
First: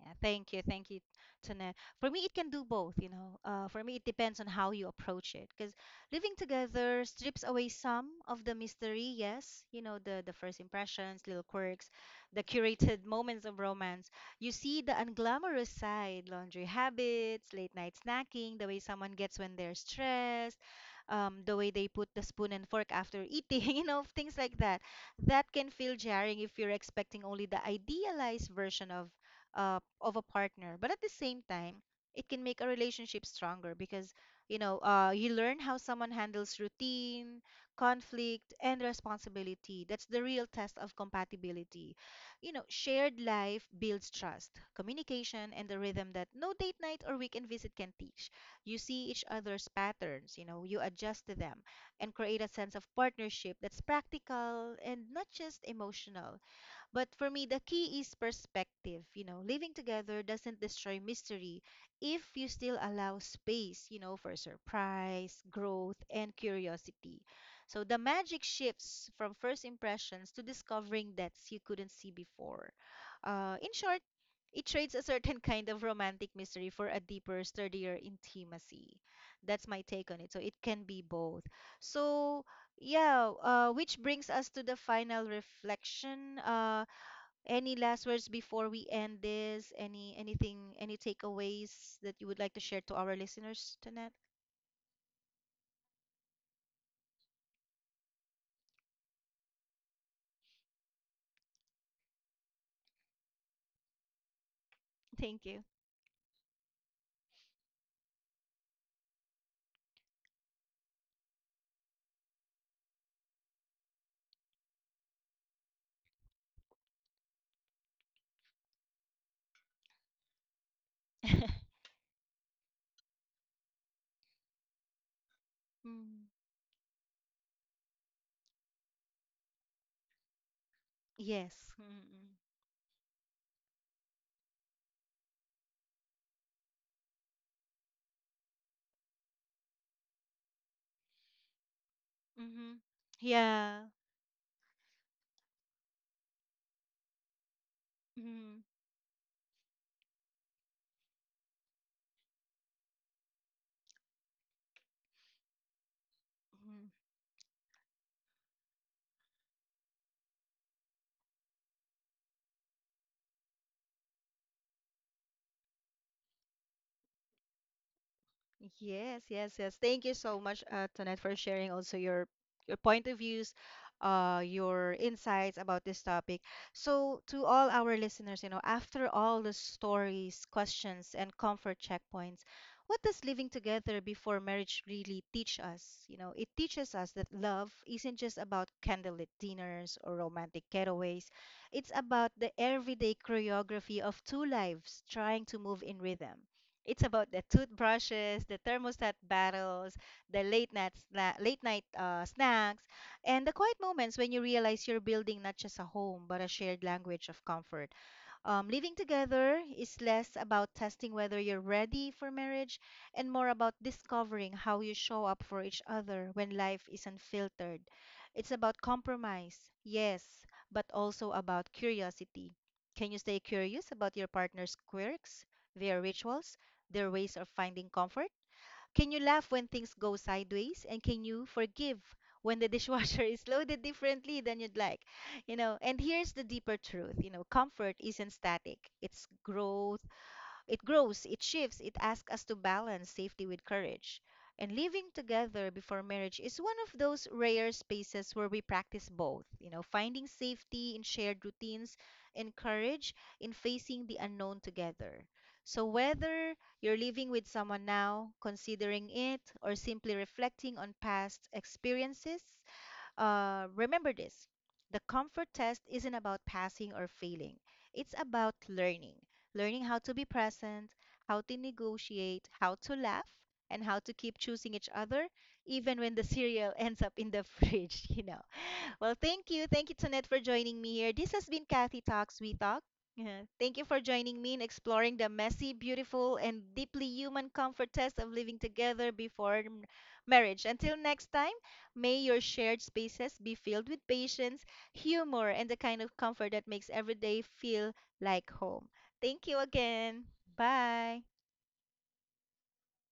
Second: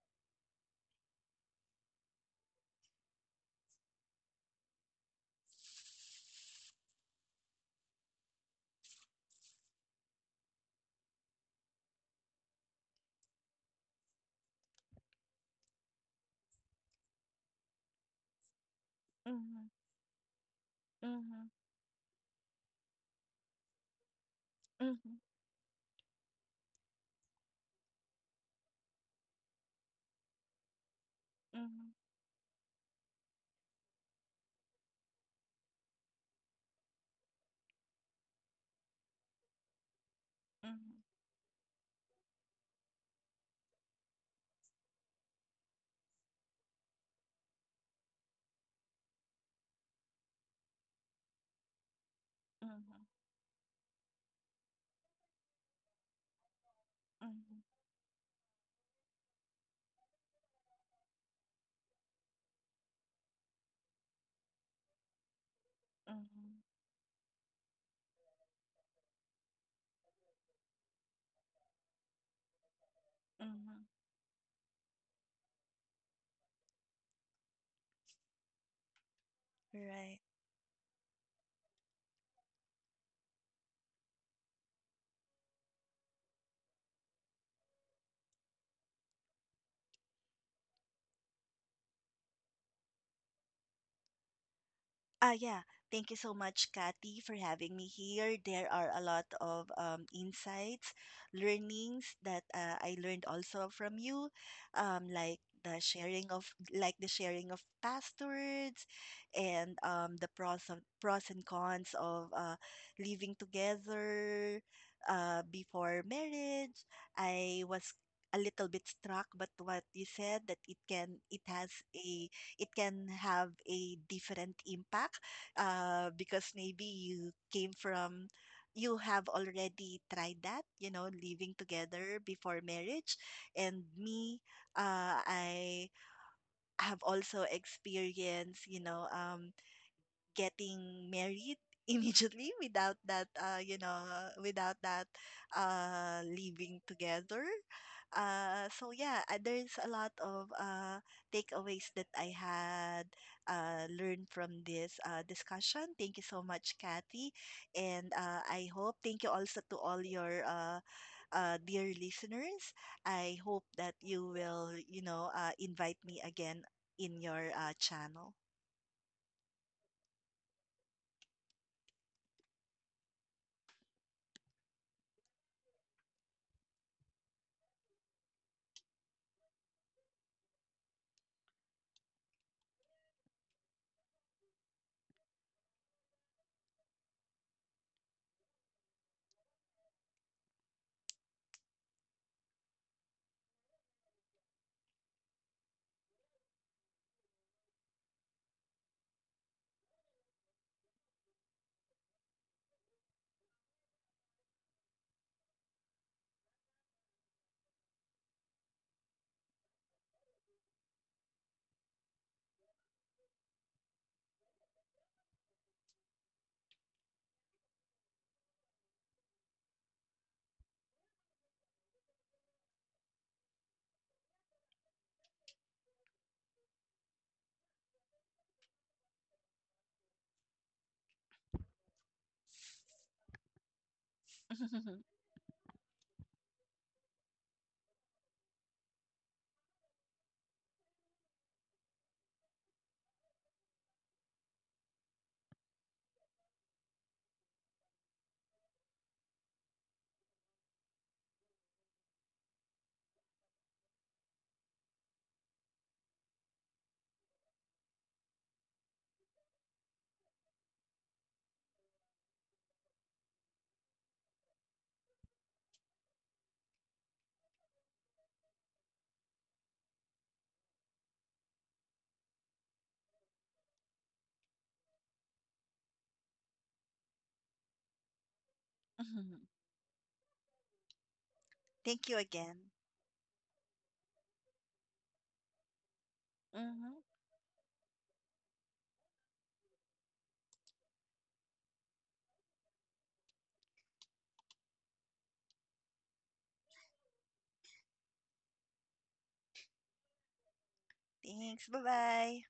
S1: Yeah, thank you, Tane. For me, it can do both, you know. For me, it depends on how you approach it, because living together strips away some of the mystery. Yes, you know, the first impressions, little quirks, the curated moments of romance. You see the unglamorous side, laundry habits, late night snacking, the way someone gets when
S2: Mm-hmm.
S1: they're stressed,
S2: Mm-hmm.
S1: the way they put the spoon and fork after eating, you know, things like that.
S2: Mm-hmm.
S1: That can feel jarring if you're expecting only the idealized version of a partner. But at the same time, it can make a relationship stronger because, you know, you learn how someone handles routine, conflict, and responsibility. That's the real test of
S2: Mm-hmm.
S1: compatibility. You know, shared life builds trust, communication, and the rhythm that no date night or weekend visit can teach. You see each other's patterns. You know, you adjust to them and create a sense of
S2: Mm-hmm.
S1: partnership that's practical and not just emotional. But for me, the
S2: Mm-hmm.
S1: key is perspective. You know, living together doesn't destroy mystery if you still allow space, you know, for surprise, growth, and
S2: Mm-hmm.
S1: curiosity. So the magic shifts from first impressions to discovering depths you couldn't see before. In
S2: Mm-hmm.
S1: short, it trades a certain kind of romantic mystery for a deeper, sturdier intimacy. That's my take on it.
S2: Right.
S1: So it can be both. So, yeah, which brings us to the final reflection. Any last words before we end this? Anything, any takeaways that you would like to share to our listeners, Jeanette?
S2: Ah, yeah. Thank you so much, Kathy, for having me here. There are a lot of insights, learnings that I learned also from you,
S1: Thank
S2: like
S1: you.
S2: the sharing of like the sharing of past words, and the pros and cons of living together before marriage. I was a little bit struck, but what you said that a it can have a different impact
S1: Mm,
S2: because maybe you came from you have already tried that, you know, living
S1: yes.
S2: together
S1: Mm-mm.
S2: before marriage, and me, I have also experienced, you know, getting married immediately
S1: Mm-hmm.
S2: without that
S1: Yeah.
S2: without that living together.
S1: Mm-mm.
S2: So yeah, there's a lot of takeaways that I had learned from this discussion. Thank you so much, Kathy, and I hope, thank you also to all your dear listeners, I hope that you will, you know, invite me again in your channel.
S1: Yes, yes, yes. Thank you so much, Tonette, for sharing also your point of views, your insights about this topic. So, to all our listeners, you know, after all the stories, questions, and comfort checkpoints, what does living together before marriage really teach us? You know, it teaches us that love isn't just about candlelit dinners or romantic getaways. It's about the everyday choreography of two lives trying to move in rhythm. It's about the toothbrushes, the thermostat battles, the late night snacks, and the quiet moments when you realize you're building not just a home but a shared language of comfort. Living together is less about testing whether you're ready for marriage and more about discovering how you show up for each other when life is unfiltered. It's about compromise, yes, but also about curiosity. Can you stay curious about your partner's quirks, their rituals, their ways of finding comfort? Can you laugh when things go sideways? And can you forgive when the dishwasher is loaded differently than you'd like? You know, and here's the deeper truth, you know, comfort isn't static. It's growth, it grows, it shifts, it asks us to balance safety with courage. And living together before marriage is one of those rare spaces where we practice both, you know, finding safety in shared routines and courage in facing the unknown together. So, whether you're living with someone now, considering it, or simply reflecting on past experiences, remember this: the comfort test isn't about passing or failing, it's about learning. Learning how to be present, how to negotiate, how to laugh, and how to keep choosing each other, even when the cereal ends up in the fridge, you know. Well, thank you. Thank you, Tonette, for joining me here. This has been Kathy Talks We
S2: Thank you
S1: Talk.
S2: again.
S1: Yeah. Thank you for joining me in exploring the messy, beautiful, and deeply human
S2: Mm-hmm.
S1: comfort test of living together before marriage. Until next time, may your shared spaces be filled with patience, humor, and the kind of comfort that makes every day feel like home. Thank you again. Bye.
S2: Thanks. Bye-bye.